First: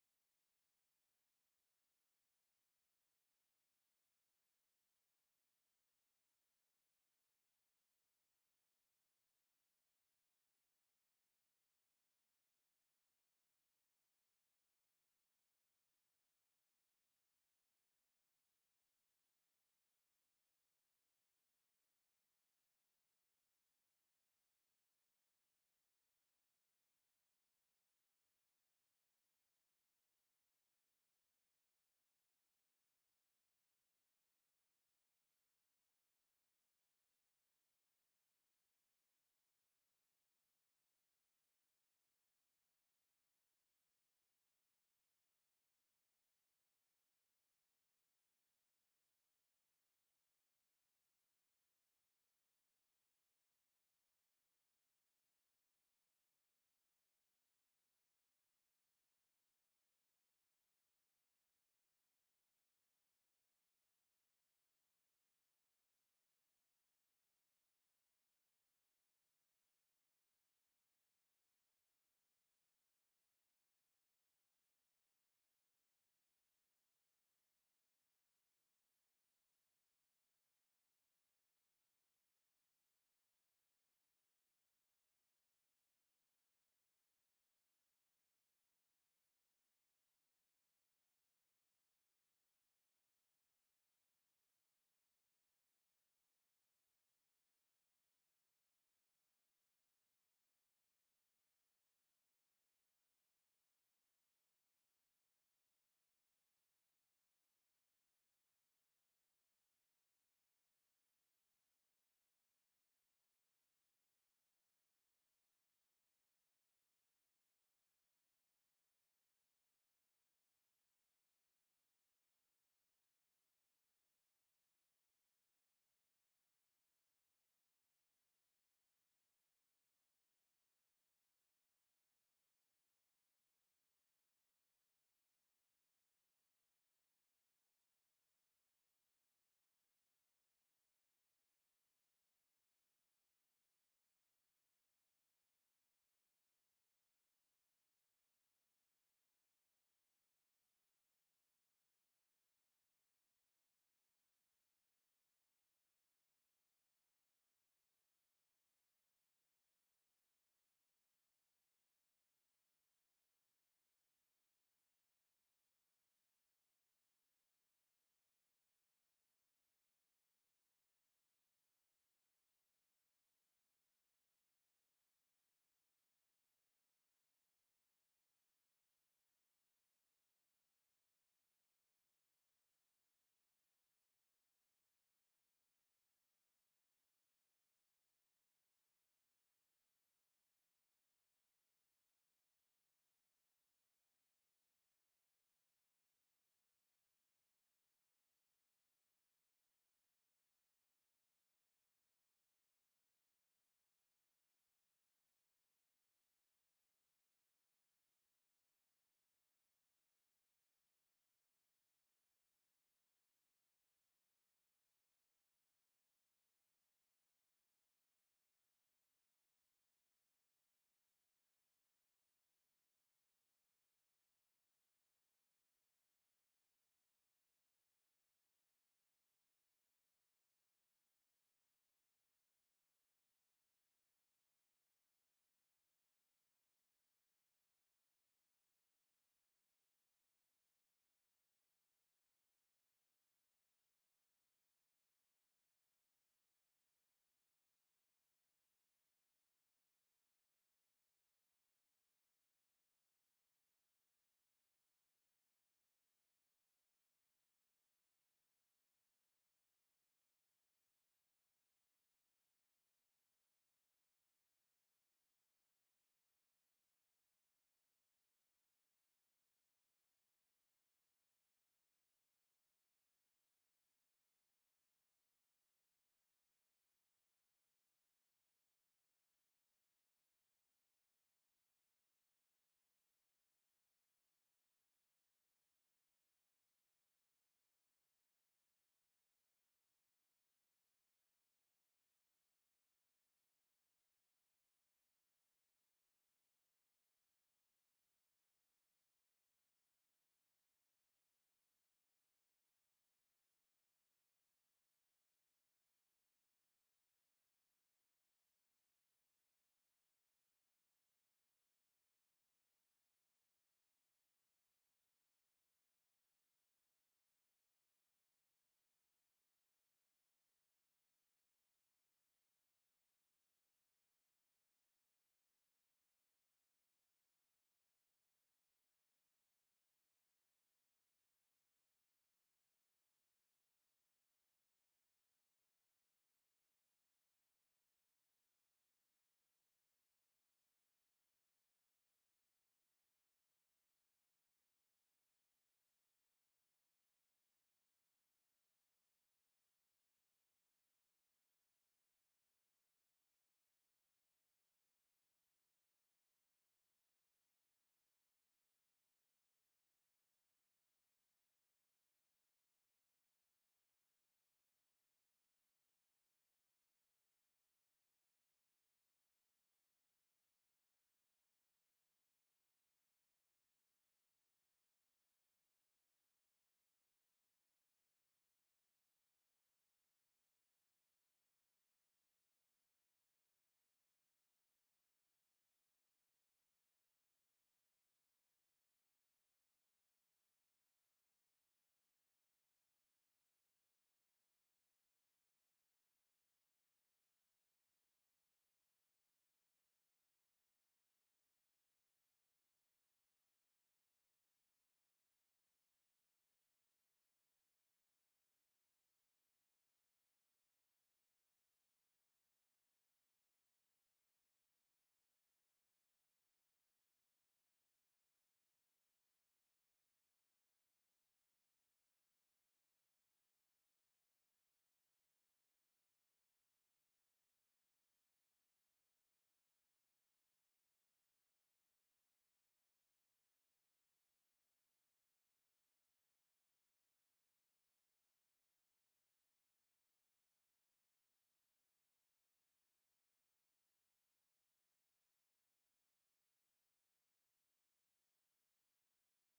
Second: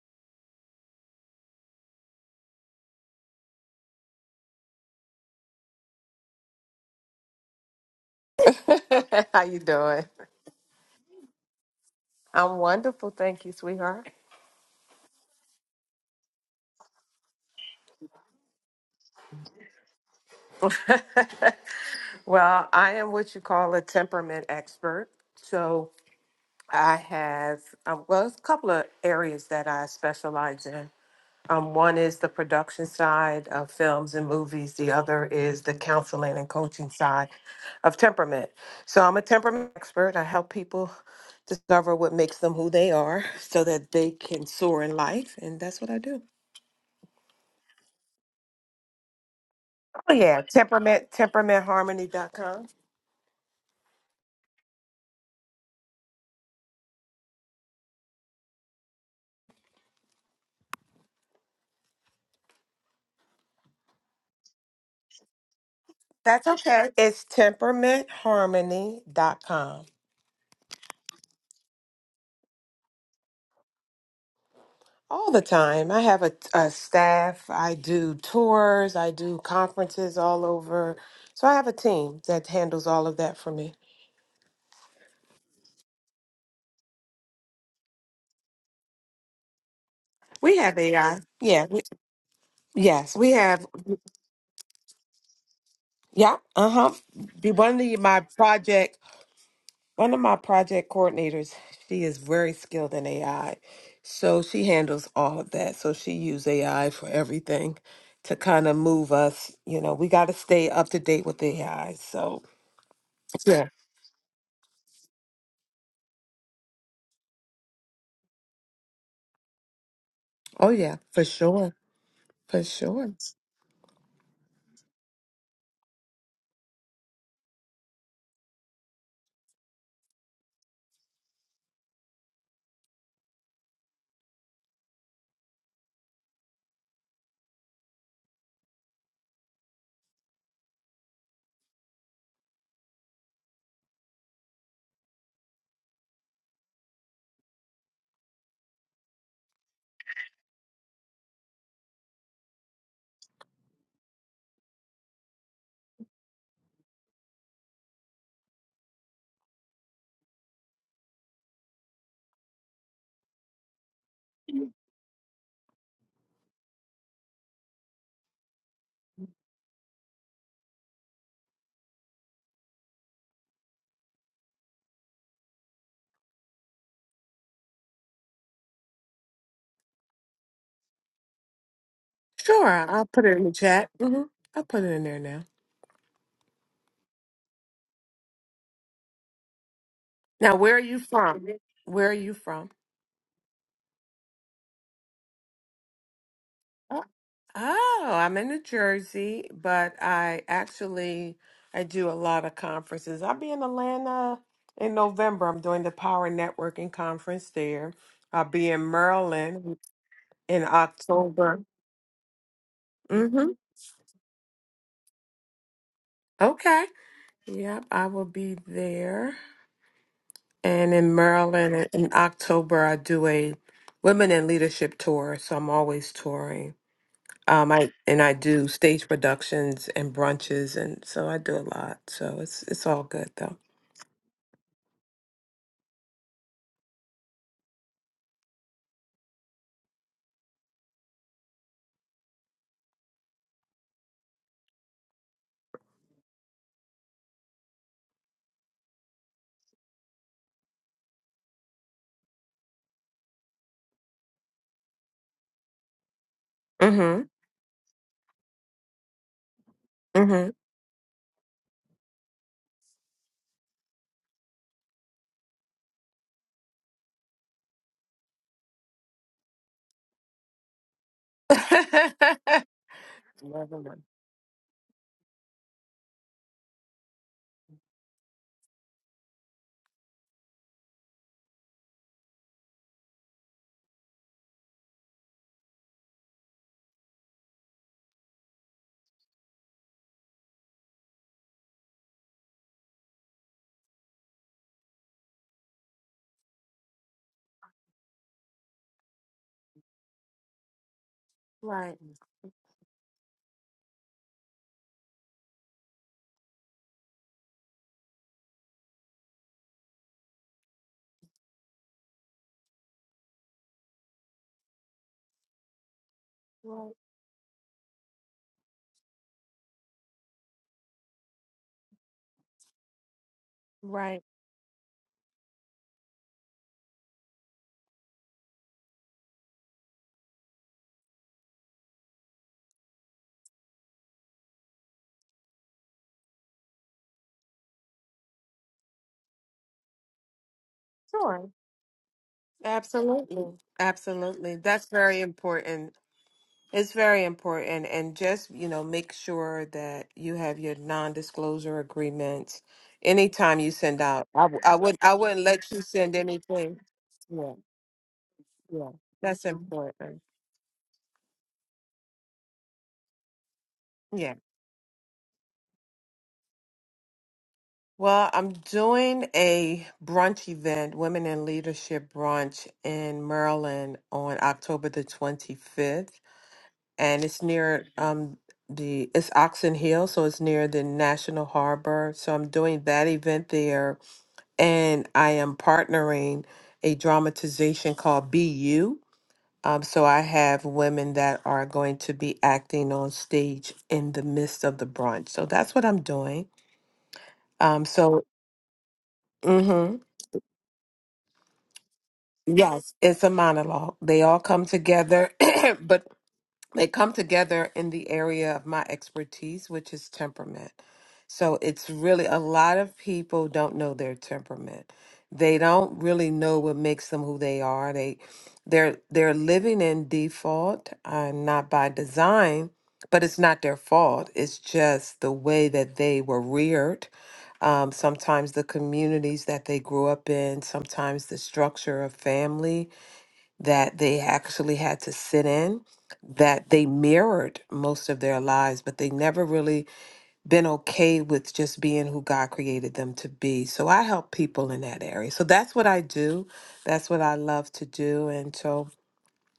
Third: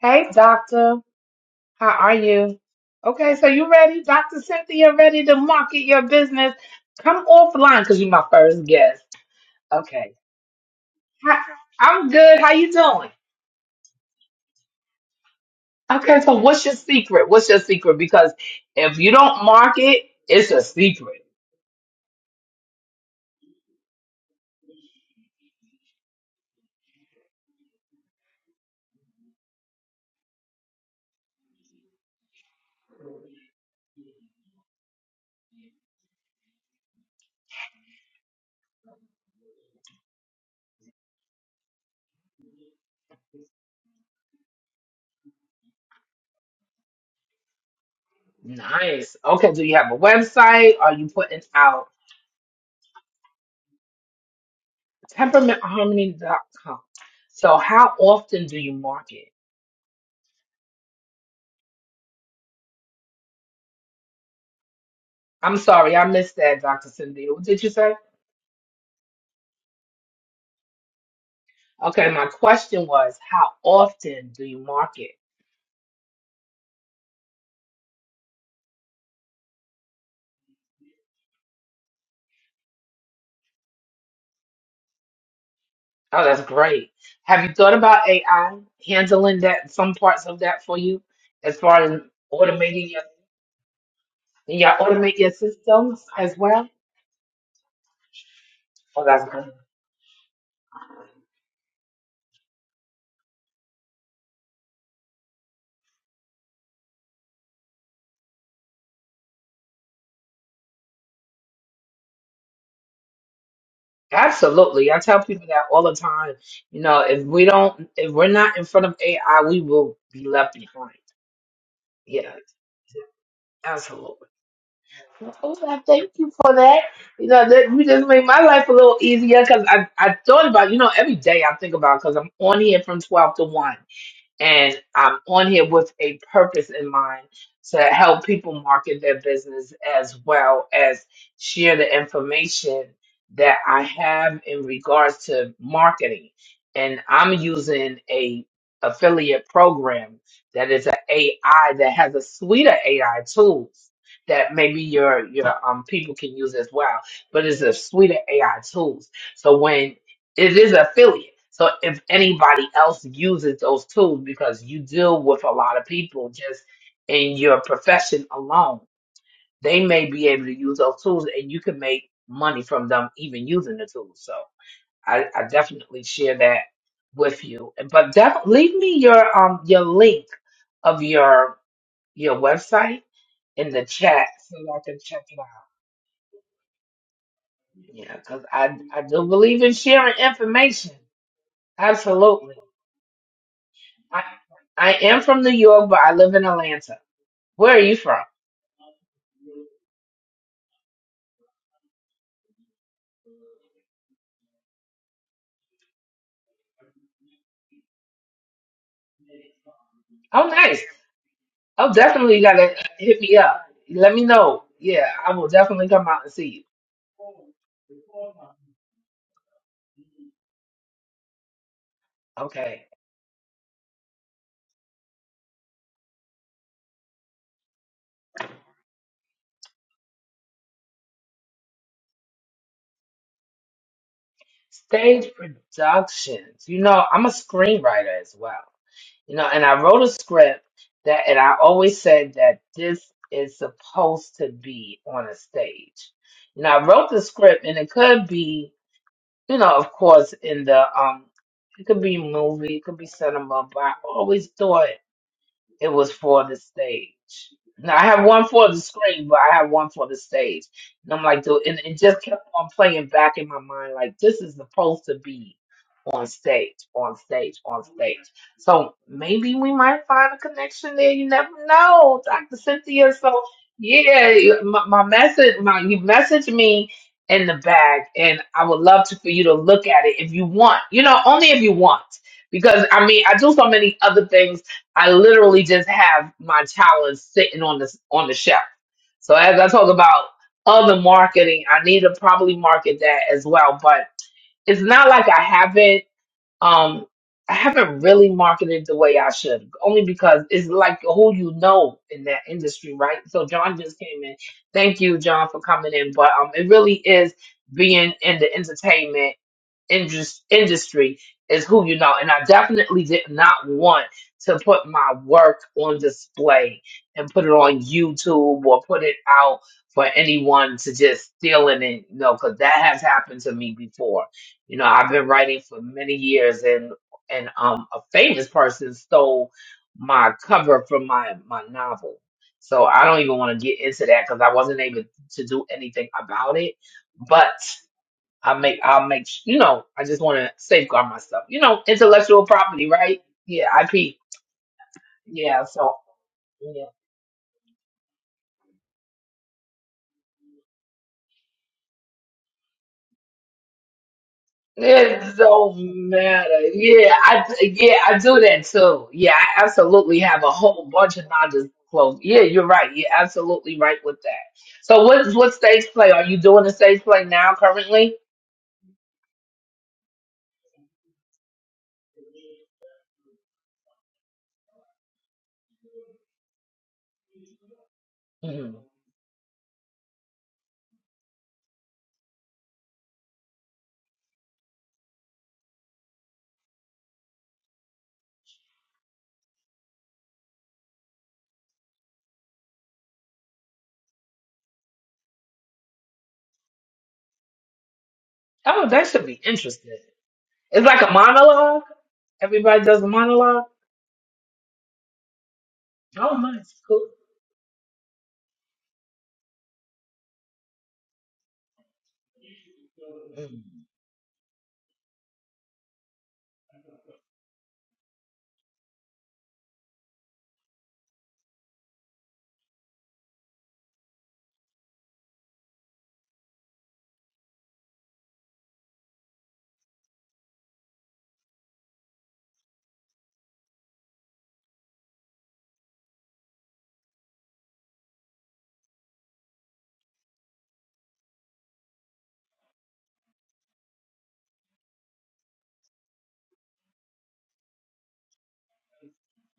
Hey, doctor. How are you? Okay, so you ready? Dr. Cynthia, ready to market your business? Come offline because you're my first guest. How you doing? Okay. Hi- I'm good. How I'm you doing? wonderful, thank you, sweetheart. Okay, so what's your secret? What's your secret? Because if you don't market, it's a secret. well, I am what you call a temperament expert. So I have um, well, it's a couple of areas that I specialize in. Um, one is the production side of films and movies. The other is the counseling and coaching side of temperament. So I'm a temperament expert. I help people discover what makes them who they are, so that they can soar in life, and that's what I do. Nice. Okay, do you have a Oh yeah, website? Are you temperament putting out temperamentharmony.com. temperamentharmony.com? So how often do you market? I'm sorry, I missed That's that, Dr. okay. It's Cynthia. What did you say? temperamentharmony.com. Okay, my question was, how often do you market? All the time. I have a, a staff. I do tours. I do conferences all over. So I have a team that handles all of that for me. Oh, that's great. Have you thought about AI handling that, some parts of We that have for you, AI. as Yeah. We, far as automating your, yes, we have. and y'all automate your systems Yeah. as well? Uh huh. One of the, my projects. Oh, that's good. One of my project coordinators, she is very skilled in AI. So she handles all of that. So she uses AI for everything to kind of move us. You know, we got to stay up to date with AI. So, yeah. Absolutely. I tell people that all the time. You know, if we don't, if we're not in front of AI, we will be left Oh, behind. yeah, for sure. Yeah, For sure. absolutely. Oh, thank you for that. You know, that you just made my life a little easier because I, I thought about, you know, every day I think about because I'm on here from 12 to 1 and I'm on here with a purpose in mind to help people market their business as well as share the information that I have in regards to marketing. And I'm using a affiliate program that is an AI that has a suite of AI tools that maybe your your um people can use as well. But it's a suite of AI tools. So when it is affiliate. So if anybody else uses those tools, because you deal with a lot of people just in your profession alone, they may be able to use those tools and you can make money from them even using the tools. So I, I definitely share that with you. But definitely leave me your um your link of your your Sure. website I'll put it in the in the chat. hmm chat so I'll I put it can in there check it now. out. Yeah, because I I do believe in sharing Now, where are information. you from? Where are you Absolutely. from? I I am from New York, but I live in Atlanta. Where are you Oh, from? I'm in New Jersey, but I actually I do a lot of conferences. I'll be in Atlanta in November. I'm doing the Power Networking Conference there. I'll be in Maryland Oh, in nice. October. Oh, definitely you gotta hit me Mm-hmm. up. Let me know. Yeah, I will definitely come out and see Okay. you. Yep, I will be there. And in Maryland in in October, Okay. I do a Women in Leadership tour, so I'm always touring. Um, I and I do stage productions and brunches, and so I do a lot. So it's it's all good though. Stage productions. You know, I'm a screenwriter as well. You know, and I wrote a script that, and I always said that this is supposed to be on a stage. You know, I wrote the script, and it could be. you know, of course, in the um, it could be movie, it could be cinema, but I always thought it was for the stage. Mm-hmm. Now I have one for the screen, but I have one for the Mm-hmm. stage. And I'm like, dude, and it just kept on playing back in my mind, like this is supposed to be on stage, on stage, on stage. So maybe we might find a connection there. You never know, Dr. Cynthia. So Lovely. yeah, you- my, my message, my you message me in the bag, and I would love to for you to look at it if you want. You know, only if you want, because I mean, I do so many other things I literally just have my talents sitting on this on the shelf. So as I talk about other marketing, I need to probably market that as well. But it's not like I haven't um I haven't really marketed the way I should, only because it's like who you right. know in that industry, right? So John just came in. Thank you, John, for coming in. But um it really is being in the entertainment indus- industry is who you know. And I definitely did not want to put my work on display Right. and put it on YouTube or put it out for anyone to just steal it. And, you know, because that has happened to me Right. before. You know, I've been writing for many years and, and um, a famous person stole my cover from my, my novel. So I don't even want to get into that because I wasn't able to do anything about it. But I make I'll make s- you know, I just wanna safeguard myself. Sure. You know, intellectual property, right? Absolutely. Yeah, IP. Absolutely. That's very Yeah, important. so yeah. It's very important. And just, you know, make sure that you have your non-disclosure agreements. Anytime you send out, I, w- I would I It wouldn't let you don't send matter. anything. Yeah, I Yeah, yeah, I do that yeah. too. Yeah, That's I absolutely important. have a whole bunch of non-disclosed. Yeah, you're right. You're absolutely right with Yeah. that. So what what stage play are you doing? The stage play now currently? Well, I'm doing a brunch event, Women in Leadership Brunch in Maryland on October the 25th. And it's near um Mhm. the it's Oxon Hill, so it's near the National Harbor. So I'm doing that event there and I am partnering a dramatization called Be You. Um, so I have women that are going to be acting on stage in the midst of the brunch. So that's what I'm doing. Um, so, Oh, that should be hmm interesting. It's like a monologue. Everybody yes, does a it's a monologue. monologue. They all come together, but Oh, nice, they cool. come together in the area of my expertise, which is temperament. So it's really a lot of people don't Mhm. know their temperament. They don't really know what makes them who they are. They they're they're living in default, uh, not by design, but it's not their fault. It's just the way that they were reared. Um, sometimes the communities that they grew up in, sometimes the structure of family, that they actually had to sit in that they mirrored most of their lives but they never really been okay with just being who God created them to be. So I help people in that area. So that's what I do. That's what I love to do and so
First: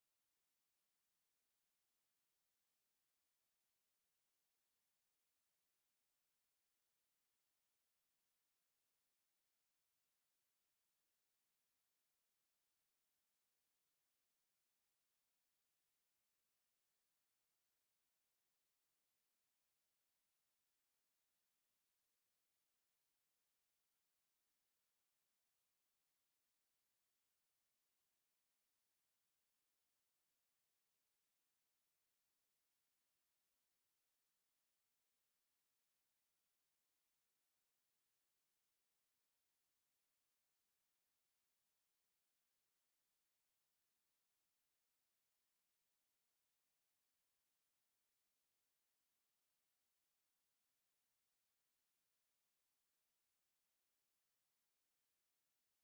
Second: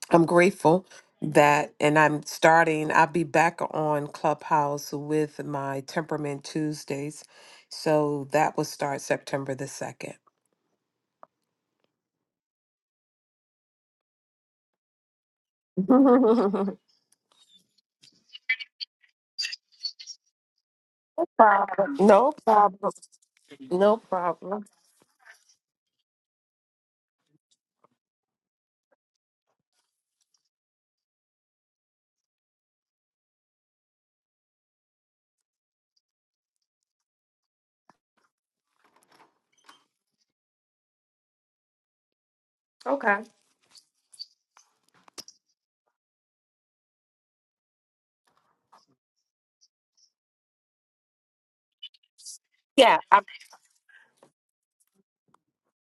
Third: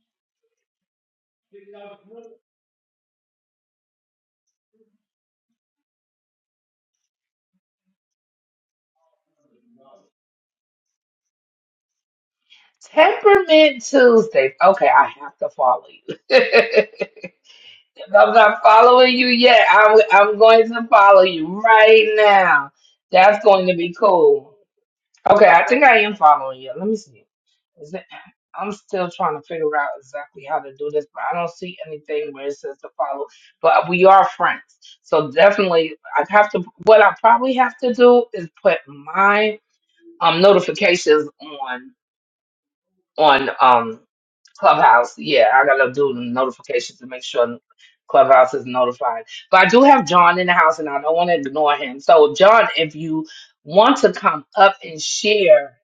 I'm grateful that and I'm starting I'll be back on Clubhouse with my Temperament Tuesdays. So that will start September the 2nd. Temperament Tuesdays. Okay, I have to follow you. If I'm not following you yet. I'm, I'm going to follow you Problem. right No now. problem. That's going to be No cool. problem. Okay, I think I am following you. Let me see. Is it, I'm still trying to figure out exactly how to do this, but I don't see anything where it says to follow. But we are friends. So definitely, I have to, what I probably have to do is put my um, notifications on Okay. on um Clubhouse. Yeah, I gotta do the notifications to make sure Clubhouse is notified. But I do have John in the house, and I don't want to ignore him. So, John, if Yeah, I, you want to come up and share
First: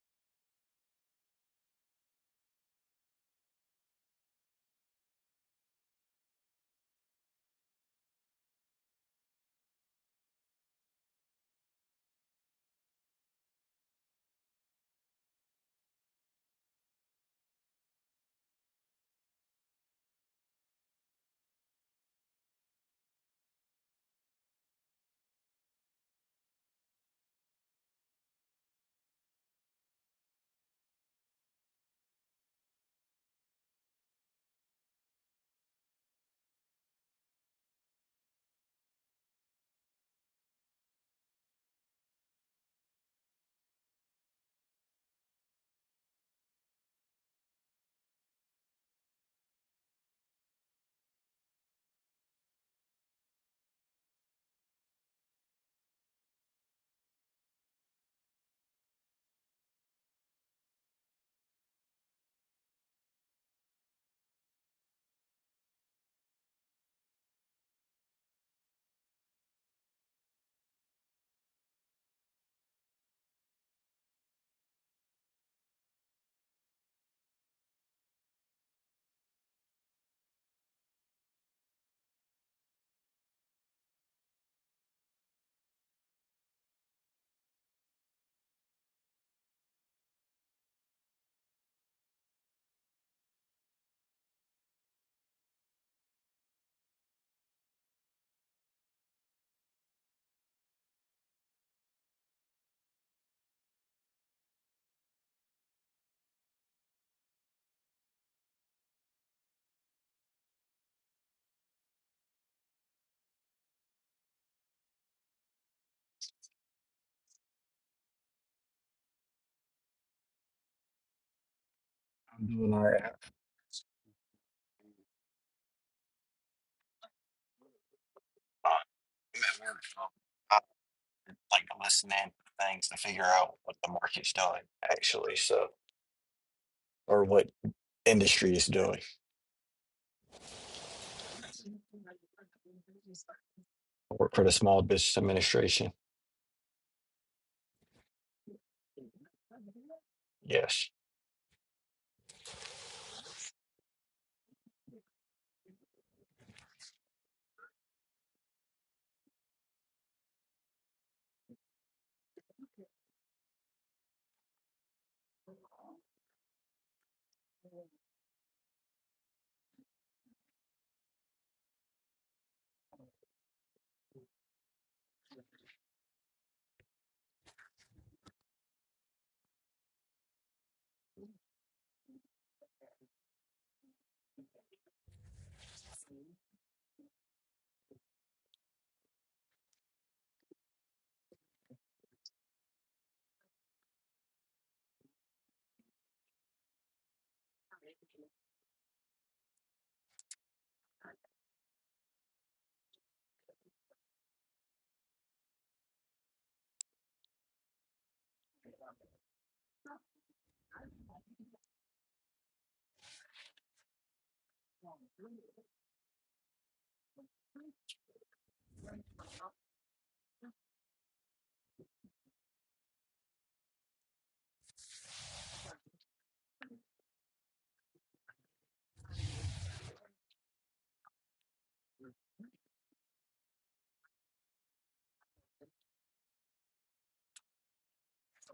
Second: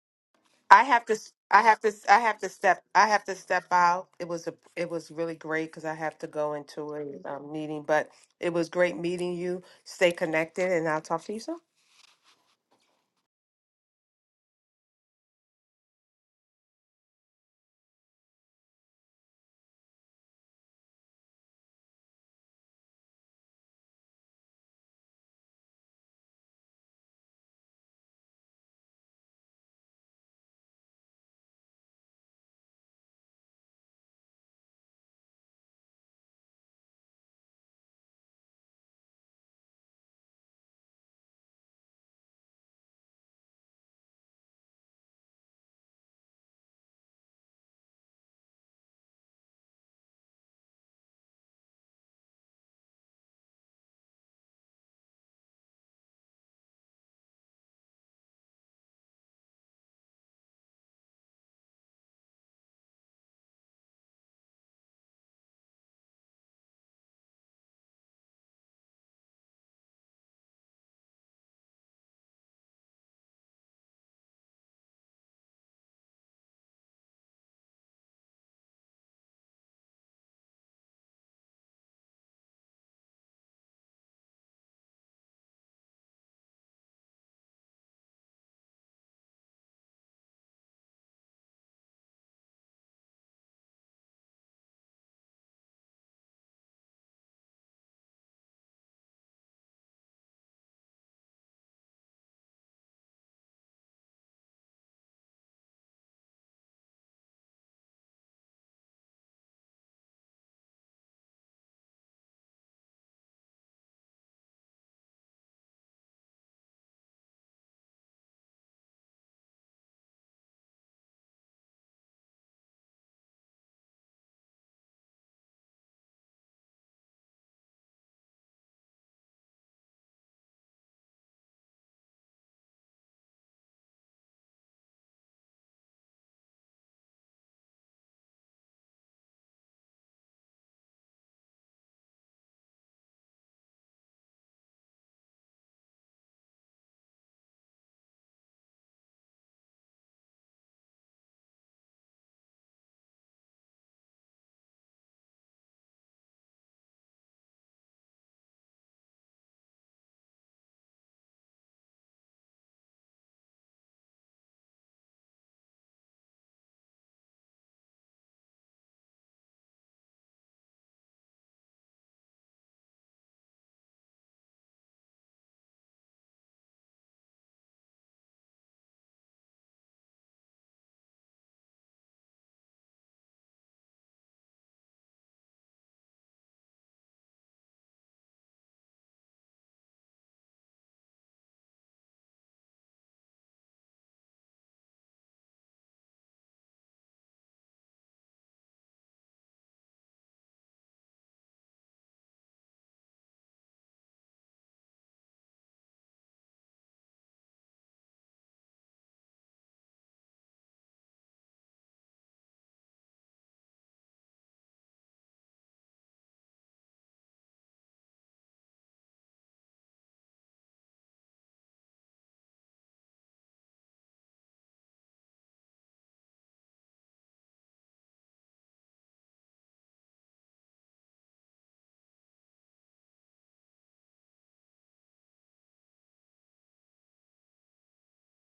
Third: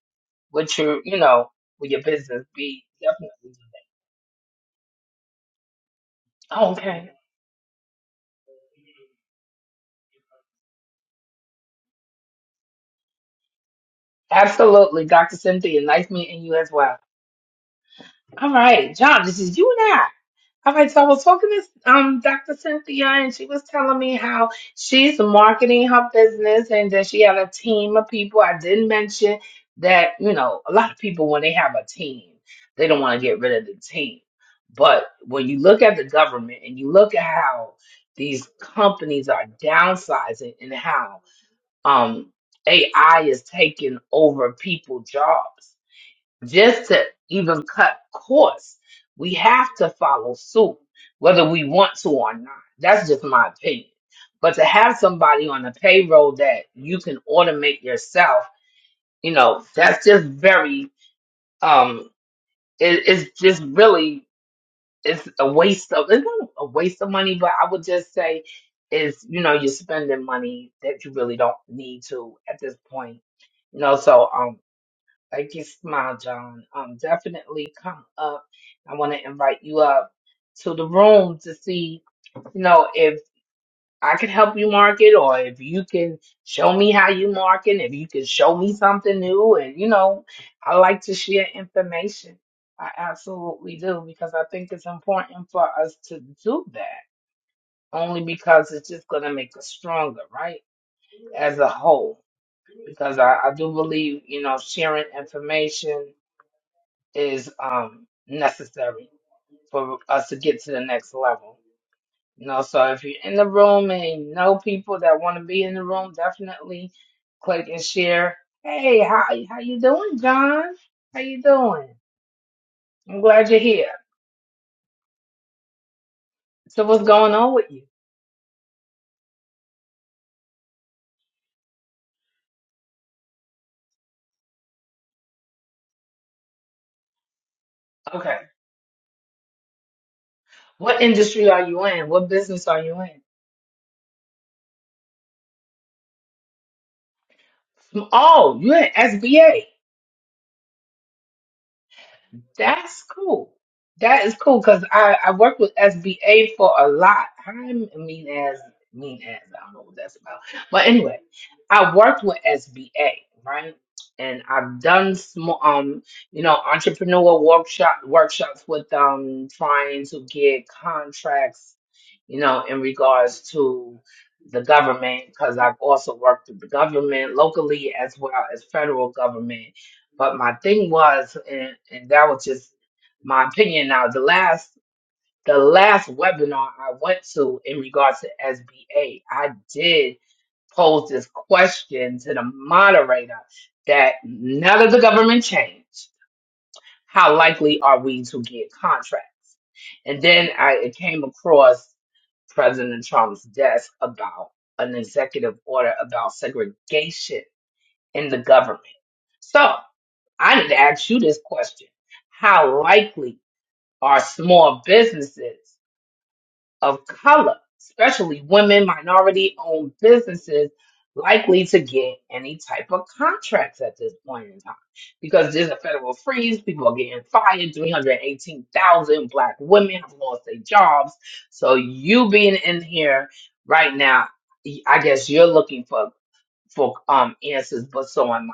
what I your, have to. you s- know, I have to. with your s- I have business, to step. be I have to definitely do step out. It was a. It was really great because I have to go that. into Okay, a um, meeting. But it was great meeting you. Stay connected, and I'll talk to you soon. absolutely, Dr. Cynthia. Nice meeting you as well. All right, John, this is you All right, so I was talking to um, Dr. Cynthia, and she was telling me how she's marketing her business and that she had a team of people. I didn't mention that, you know, a lot of people, when they have a team, they don't want to get rid of the team. But when you look at the government and you look at how these companies are downsizing and how um, AI is taking over people's jobs, just to even cut costs, we have to follow suit, whether we want to or not. That's just my opinion. But to have somebody on the payroll that you can automate yourself, you know, that's just very, um, it, it's just really, it's a waste of, it's not a waste of money, but I would just say is, you know, you're spending money that you really don't need to at this point. You know, so, um, Thank you, Smile John. Um, definitely come up. I want to invite you up to the room to see, you know, if I can help you market or if you can show me how you market, if you can show me something new. And, you know, I like to share information. I absolutely do because I think it's important for us to do that only because it's just going to make us stronger, right? As a whole. Because I, I do believe, you know, sharing information is um, necessary for us to get to the next level. You know, so if you're in the room and you know people that want to be in the room, definitely click and share. Hey, how how you doing, John? How you doing? I'm doing all right. I'm Uh, glad you're here. So what's going on with you? I'm at work, so I like to listen in to things to figure out what the market's doing, actually. So, or what Okay. industry is doing. What industry are you in? What business are you in? I work for the Small Business Administration. Oh, you're in SBA. Yes. That's cool. That is cool because I, I worked with SBA for a lot. i mean as mean as I don't know what that's about. But anyway, I worked with SBA, right? And I've done small um, you know, entrepreneur workshop workshops with um trying to get contracts, you know, in regards to the government, because I've also worked with the government locally as well as federal government but my thing was, and, and that was just my opinion. Now, the last the last webinar I went to in regards to SBA, I did pose this question to the moderator that now that the government changed, how likely are we to get contracts? And then I it came across President Trump's desk about an executive order about segregation in the government. So. I need to ask you this question. How likely are small businesses of color, especially women, minority owned businesses, likely to get any type of contracts at this point in time? Because there's a federal freeze, people are getting fired, 318,000 black women have lost their jobs. So you being in here right now, I guess you're looking for for um answers, but so am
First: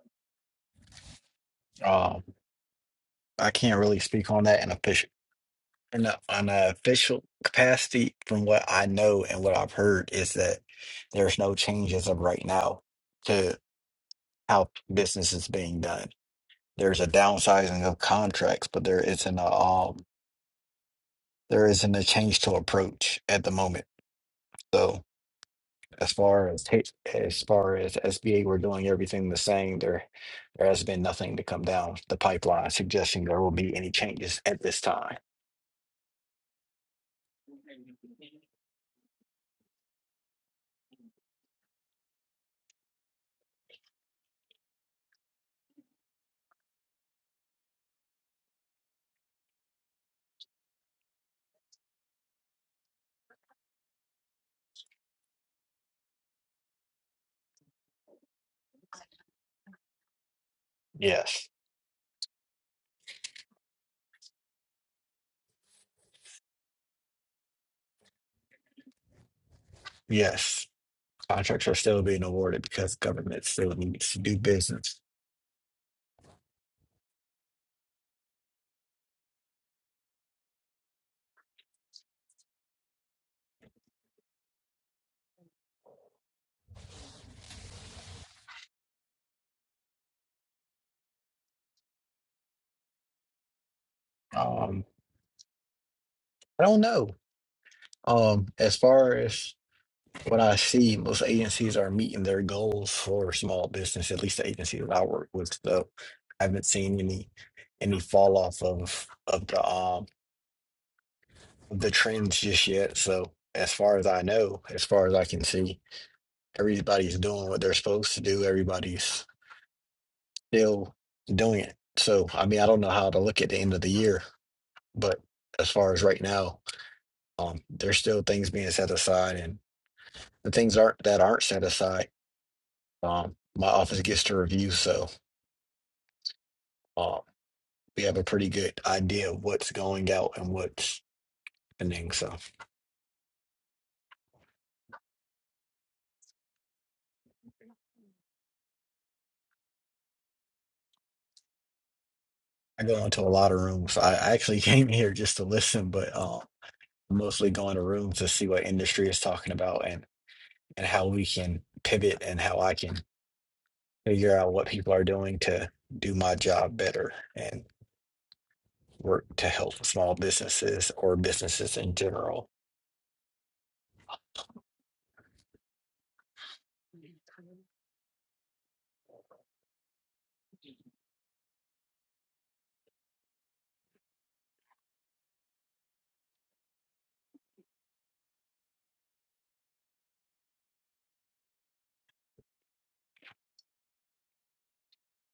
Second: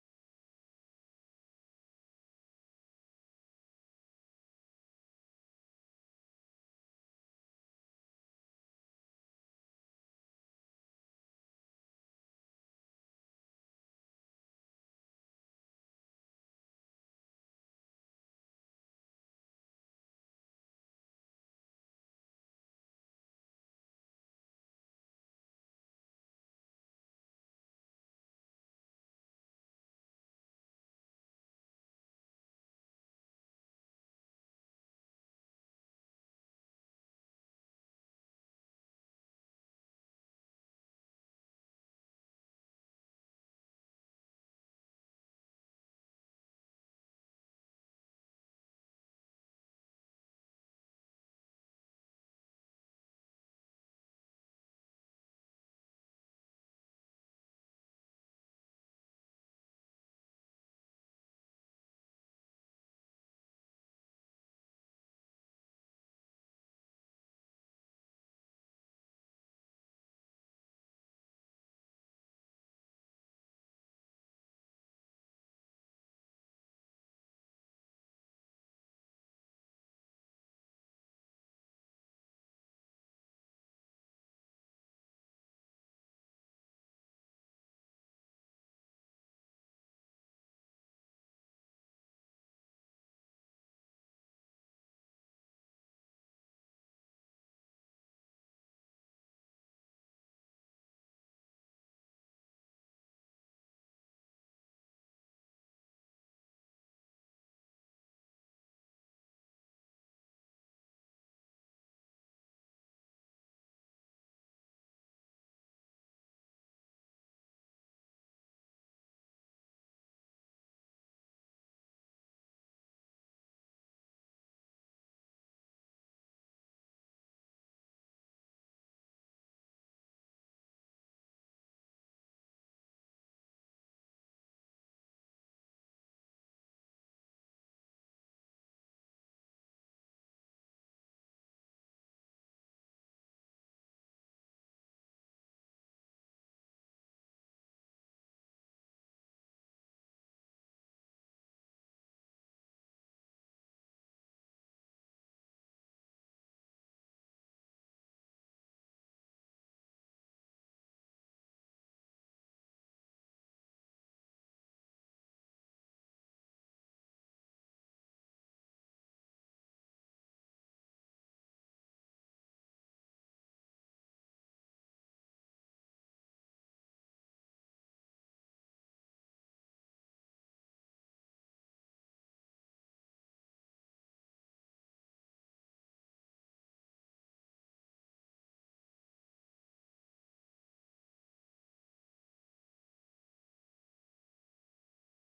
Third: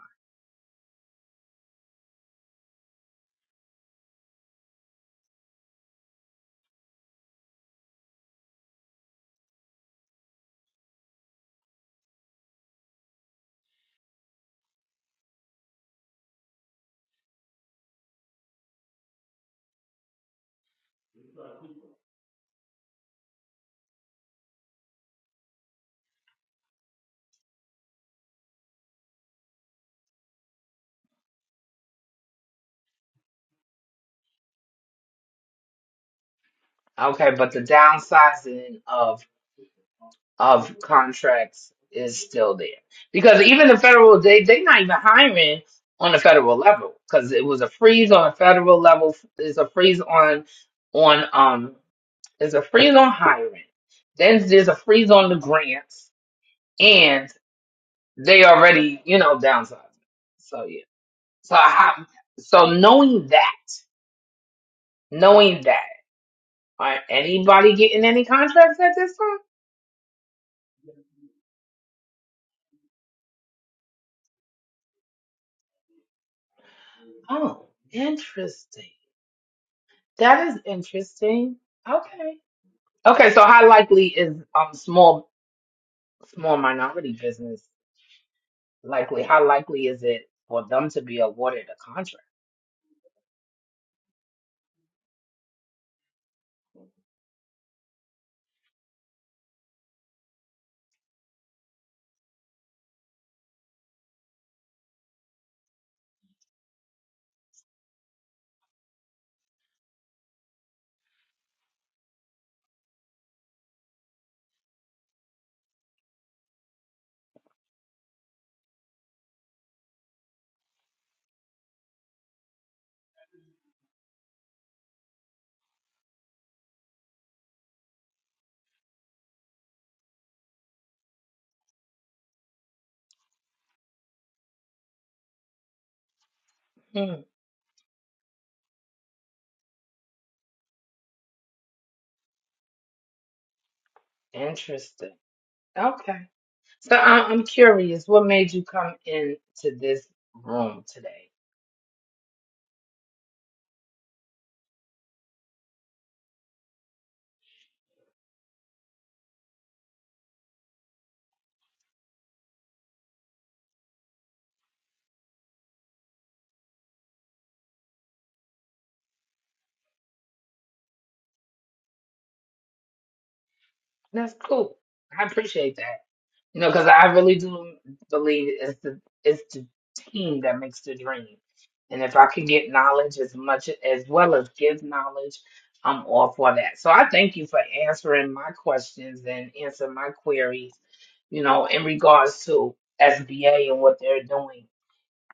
Um, I can't really speak on that in official in a, on an official capacity. From what I know and what I've heard is that there's no changes of right now to how business is being done. There's a downsizing of contracts, but there isn't a um there isn't a change to approach at the moment. So as far as H- as far as SBA, we're doing everything the same. There there has been nothing to come down the pipeline suggesting there will be any changes at this time. I. Okay, but the downsizing of of contracts is still there because even the federal they they not even hiring on the federal level because it was a freeze on the federal level there's a freeze on on um there's a freeze on hiring then there's a freeze on the grants and they already you know downsizing so yeah Yes, so I, so knowing that knowing that are anybody getting any contracts at this time yes, contracts are still being awarded because government still needs to do business. oh interesting That is interesting. Okay. Okay, so how likely is um small small minority business likely? How likely is it for them to be awarded a contract? Um, I don't know. Um, as far as What I see, most agencies are meeting their goals for small business, at least the agencies that I work with. So I haven't seen any any fall off of of the um the trends just yet. So as far as I know, as far as I can see, everybody's doing what they're supposed to do. Everybody's still doing it. So I mean, I don't know how to look at the end of the year, but as far as right now, um, there's still things being set aside, and the things aren't that aren't set aside. Um, my office gets to review, so um, Hmm. we have a pretty good idea of what's going out and what's happening. So Interesting. Okay. So I- I'm curious, what made you come into this room today? I go into a lot of rooms. I I actually came here just to listen, but um, mostly go into rooms to see what industry is talking about and and how we can pivot and how I can figure out what people are doing to do my job better and work to help small businesses or businesses in general. That's cool. I appreciate that. You know, because I really do believe it's the it's the team that makes the dream. And if I could get knowledge as much as well as give knowledge, I'm all for that. So I thank you for answering my questions and answering my queries, you know, in regards to SBA and what they're doing.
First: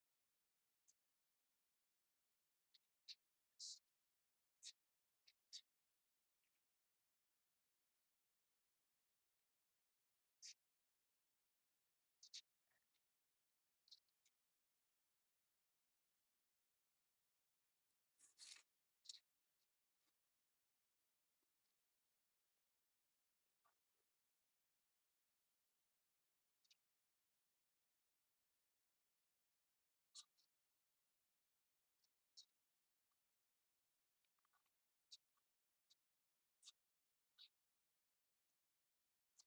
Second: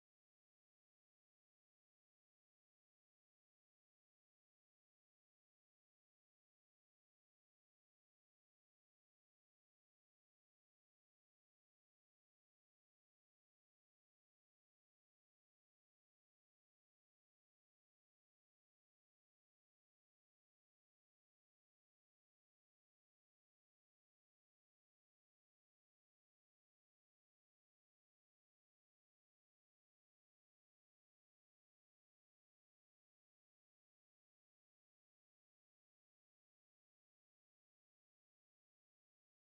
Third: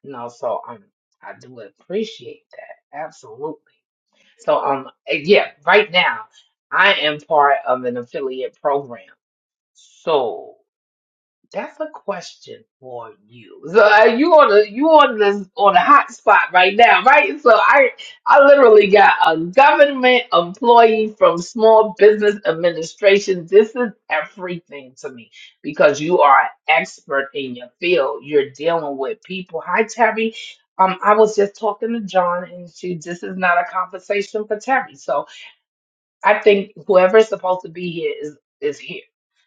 You know, so um I do appreciate that. Absolutely. So um yeah, right now I am part of an affiliate program. So that's a question for you. So uh, you on the you on this on a hot spot right now, right? So I I literally got a government employee from Small Business Administration. This is everything to me because you are an expert in your field. You're dealing with people. Hi, Terry. Um, I was just talking to John, and she. This is not a conversation for Terry. So I think whoever's supposed to be here is is here.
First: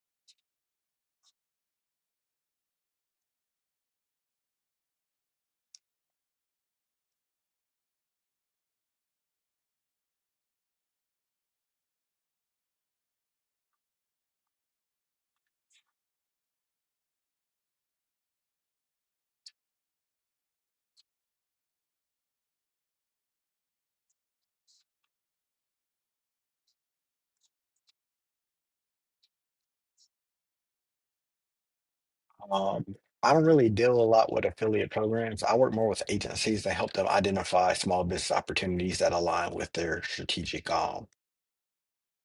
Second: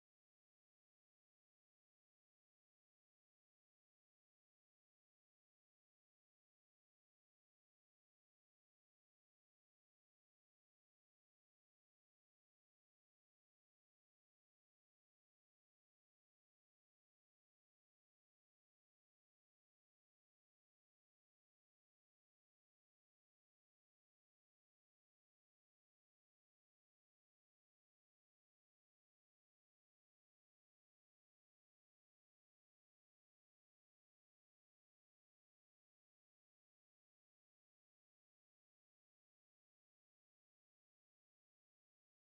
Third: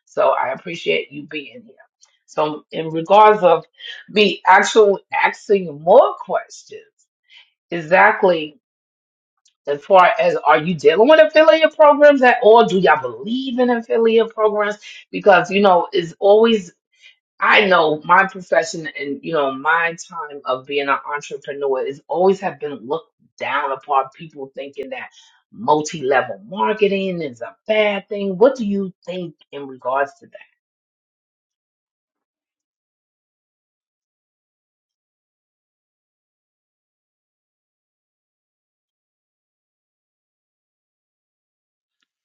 So I appreciate you being here. So in regards of be actual asking more questions, exactly as far as are you dealing with affiliate programs at all? Do y'all believe in affiliate programs? Because you know, it's always I know my profession and you know my time of being an entrepreneur is always have been looked down upon. People thinking that multi-level marketing is a bad thing. What do you think in regards to that? Um, I don't really deal a lot with affiliate programs. I work more with agencies to help them identify small business opportunities that align with their strategic um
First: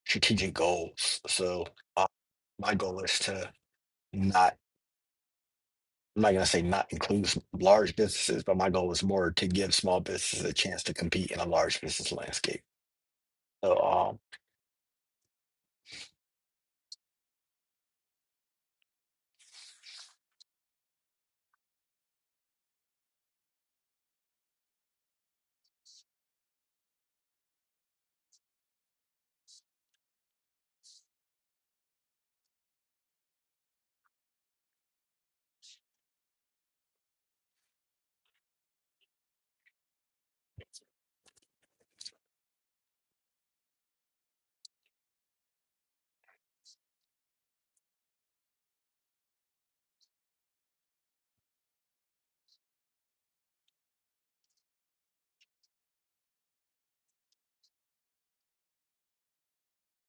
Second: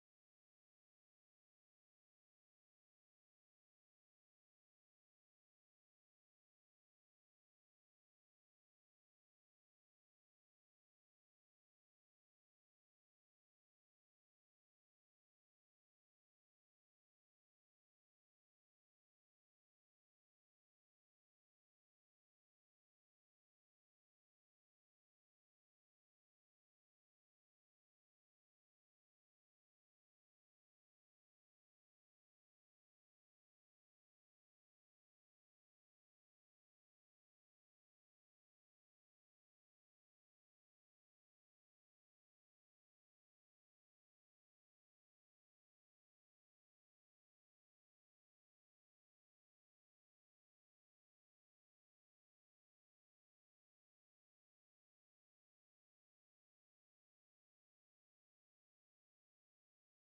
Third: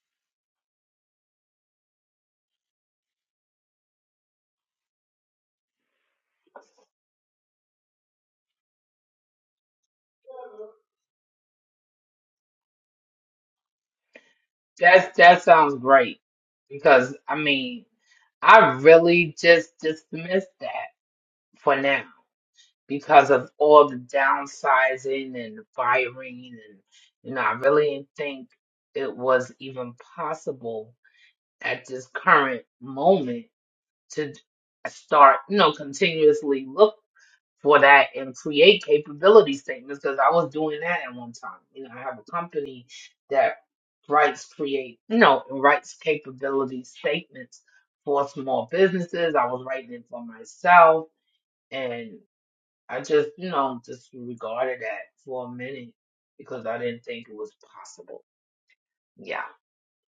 strategic goals. So uh, my goal is to not I'm not gonna say not include s- large businesses, but my goal is more to give small businesses a chance to compete in a large business landscape. So um, That's that sounds great because I mean I really just dismissed that for now because of all the downsizing and the firing and you know I really didn't think it was even possible at this current moment to start, you know, continuously look for that and create capability statements because I was doing that at one time. You know, I have a company that writes create, you know, writes capability statements for small businesses. I was writing it for myself and I just, you know, disregarded that for a minute because I didn't think it was possible. Yeah.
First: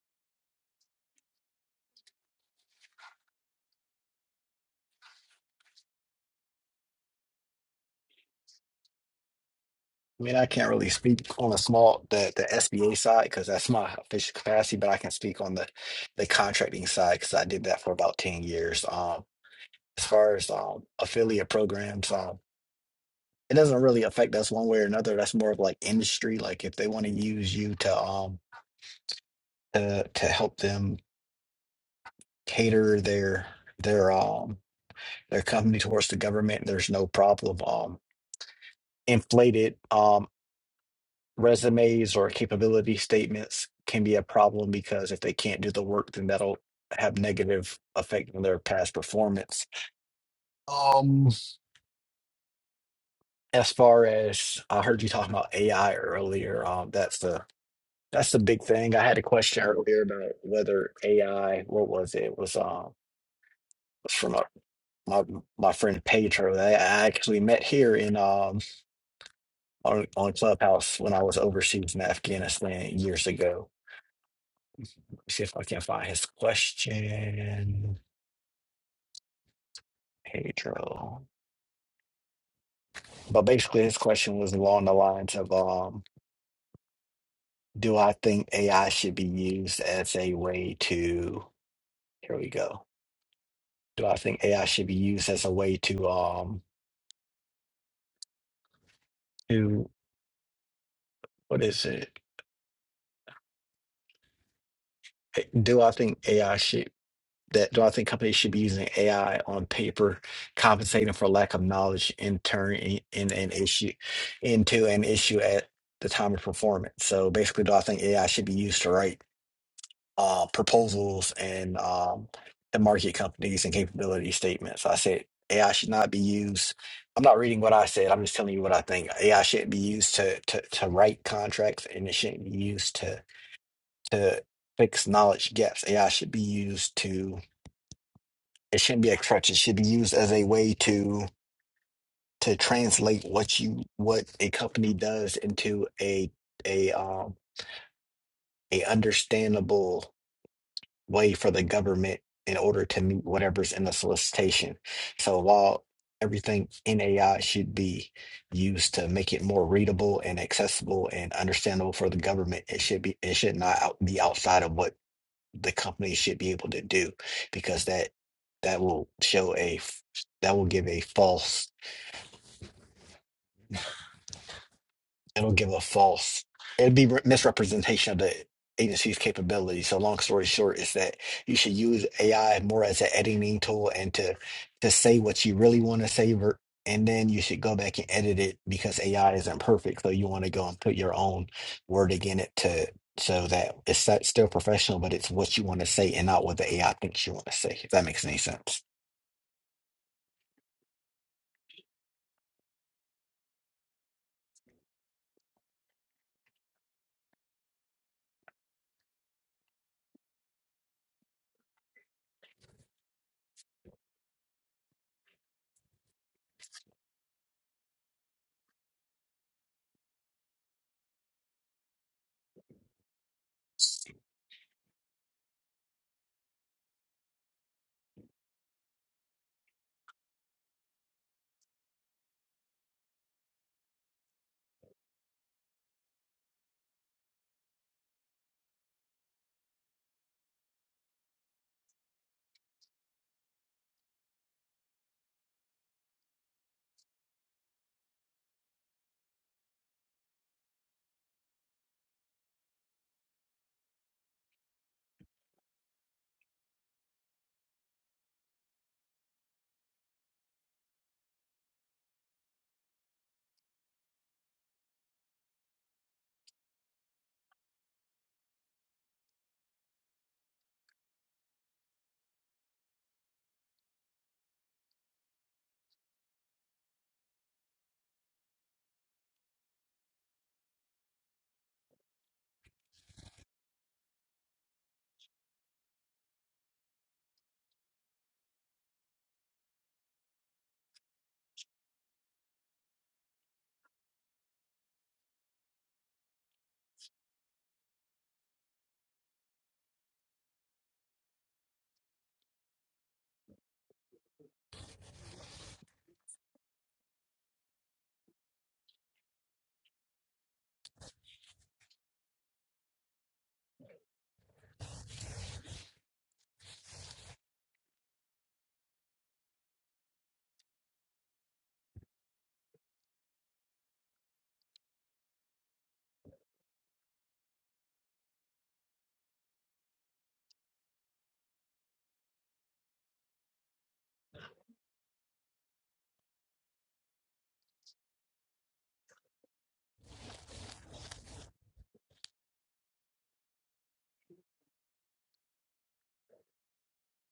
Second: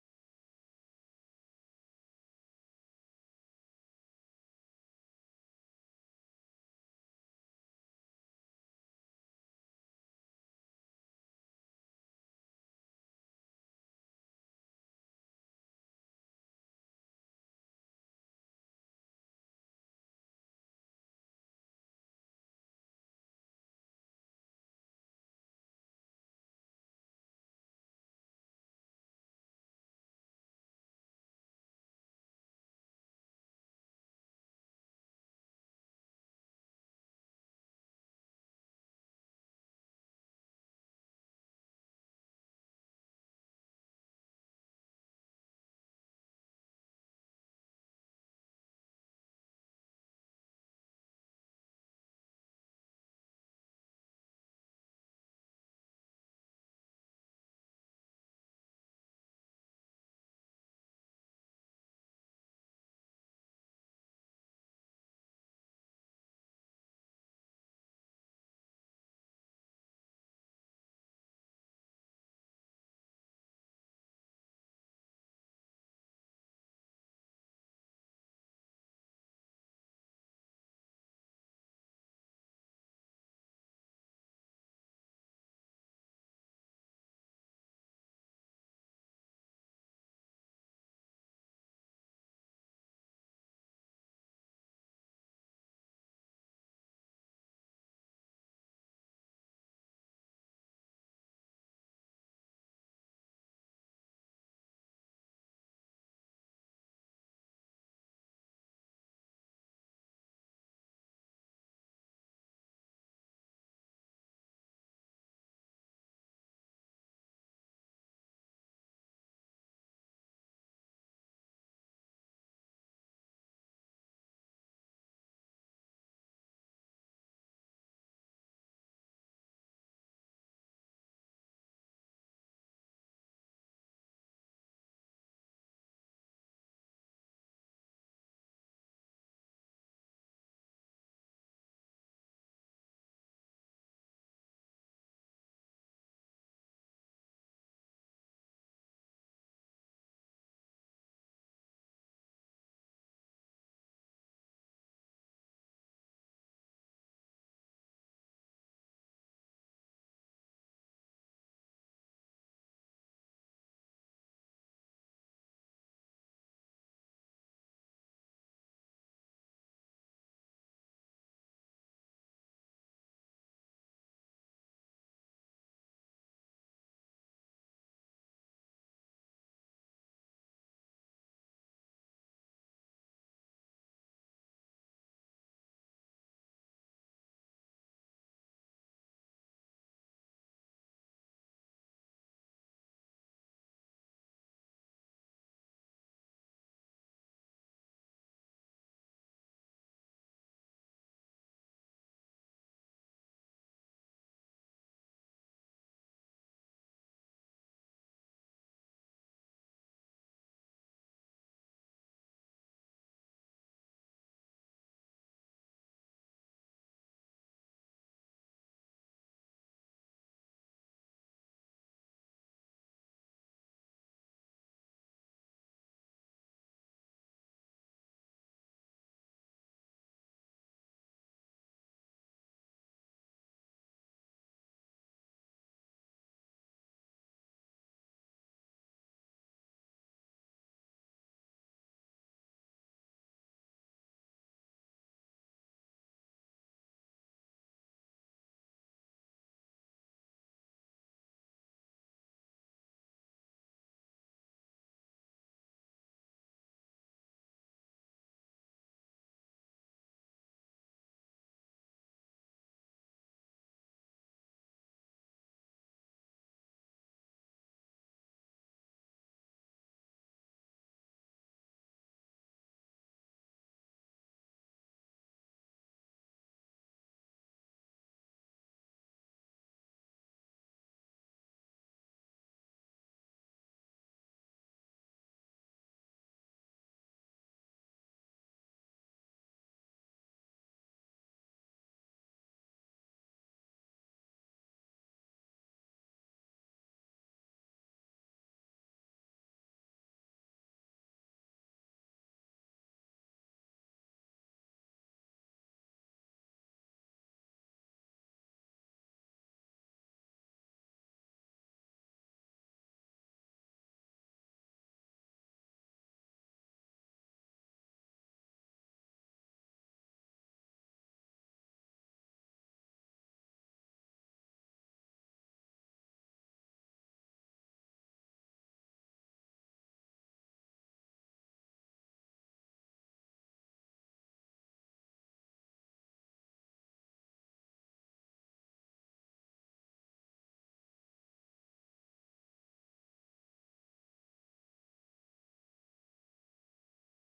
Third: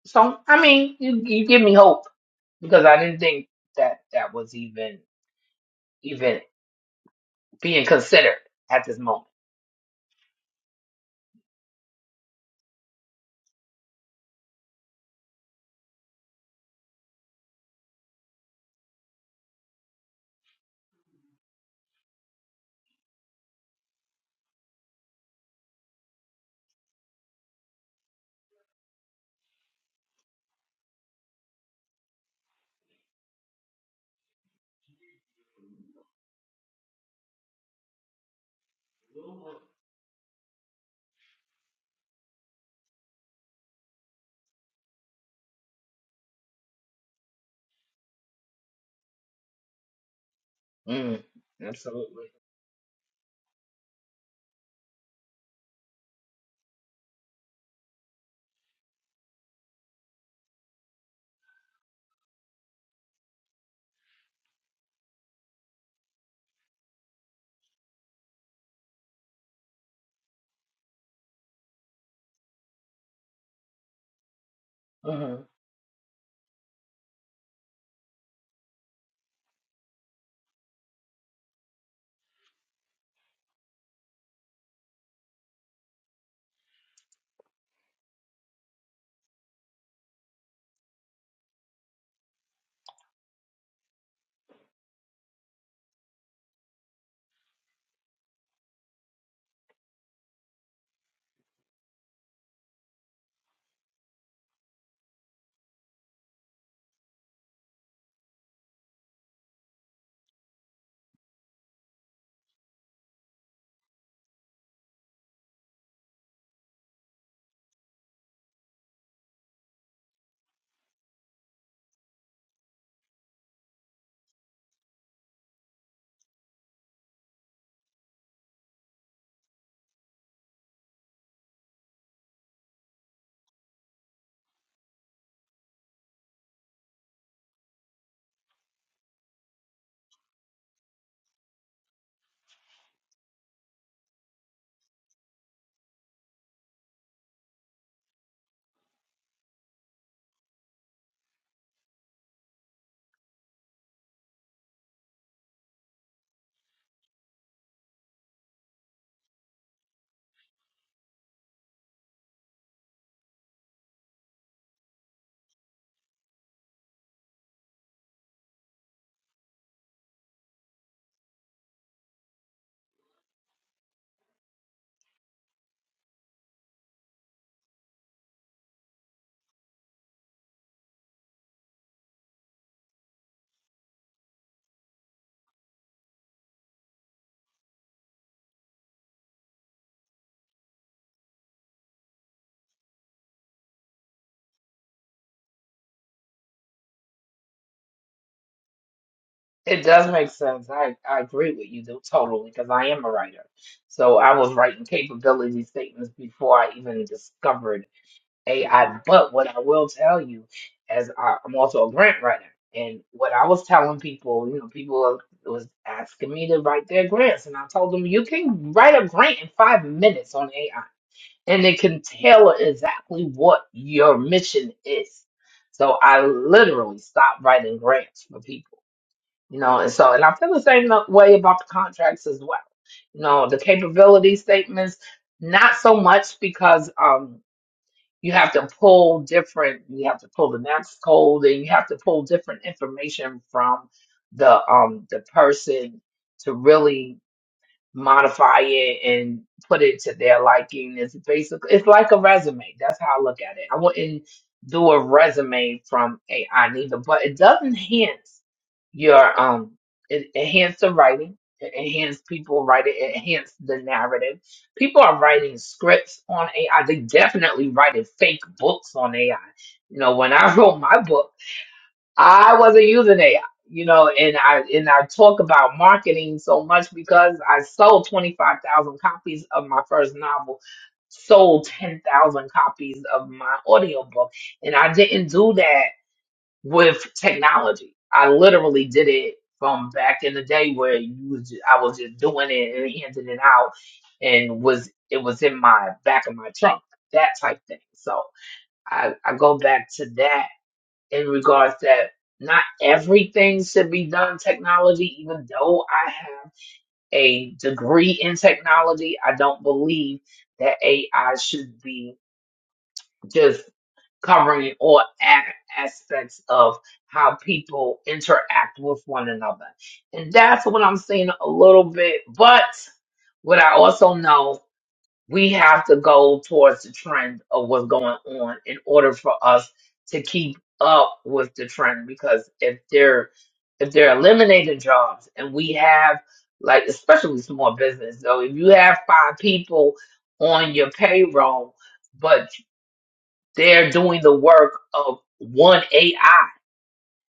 So, I mean, you, you give me hope because I didn't think that that was even even being considered at this moment. I mean, I can't really speak on the small the the SBA side because that's my official capacity, but I can speak on the the contracting side because I did that for about 10 years. Um, as far as um, affiliate programs. Um, it doesn't really affect us one way or another. That's more of like industry. Like if they want to use you to um to to help them cater their their um their company towards the government, there's no problem. Um, inflated um resumes or capability statements can be a problem because if they can't do the work, then that'll have negative effect on their past performance. Mm, Um, absolutely. as far as I heard you talking about AI earlier, um, that's the That's the big thing. I had a question earlier about whether AI, what was it? It was um was from a, my my friend Pedro that I actually met here in um on, on Clubhouse when I was overseas in Afghanistan years ago. Let's hmm see if I can find his question. Pedro. But basically his question was along the lines of um do I think AI should be used as a way to here we go. Do I think AI should be used as a way to um to what is it? Do I think AI should that do I think companies should be using AI on paper, compensating for lack of knowledge and turning in an issue into an issue at the time of performance? So basically, do I think AI should be used to write uh, proposals and um, the market companies and capability statements? I said AI should not be used. I'm not reading what I said. I'm just telling you what I think. AI shouldn't be used to to, to write contracts, and it shouldn't be used to to fix knowledge gaps. AI should be used to it shouldn't be a crutch. It should be used as a way to to translate what you what a company does into a a um a understandable way for the government in order to meet whatever's in the solicitation. So while everything in AI should be used to make it more readable and accessible and understandable for the government, it should be it should not out, be outside of what the company should be able to do because that that will show a f- that will give a false it'll give a false it'll be re- misrepresentation of the agency's capability so long story short is that you should use ai more as an editing tool and to to say what you really want to say ver- and then you should go back and edit it because ai isn't perfect so you want to go and put your own word again it to so that it's sti- still professional but it's what you want to say and not what the ai thinks you want to say if that makes any sense It does make sense. I, I agree with you though, totally because I am a writer. So I was writing capability statements before I even discovered AI. But what I will tell you, as I, I'm also a grant writer, and what I was telling people, you know, people was asking me to write their grants, and I told them you can write a grant in five minutes on AI and it can tailor exactly what your mission is. So I literally stopped writing grants for people, you know, and so, and I feel the same no- way about the contracts as well. You know, the capability statements, not so much because, um, you have to pull different, you have to pull the next code and you have to pull different information from the, um, the person to really modify it and put it to their liking. It's basically it's like a resume. That's how I look at it. I wouldn't do a resume from AI neither, but it does enhance your um it enhance the writing. It enhance people writing, it enhance the narrative. People are writing scripts on AI. They definitely writing fake books on AI. You know, when I wrote my book. I wasn't using AI, you know, and I and I talk about marketing so much because I sold 25,000 copies of my first novel, sold 10,000 copies of my audiobook, and I didn't do that with technology. I literally did it from back in the day where you was ju- I was just doing it and handing it out and was it was in my back of my trunk, that type thing. So I, I go back to that in regards that not everything should be done technology, even though I have a degree in technology, I don't believe that AI should be just covering all a- aspects of how people interact with one another. And that's what I'm seeing a little bit. But what I also know we have to go towards the trend of what's going on in order for us to keep up with the trend because if they're if they're eliminating jobs and we have like especially small business so if you have five people on your payroll but they're doing the work of one AI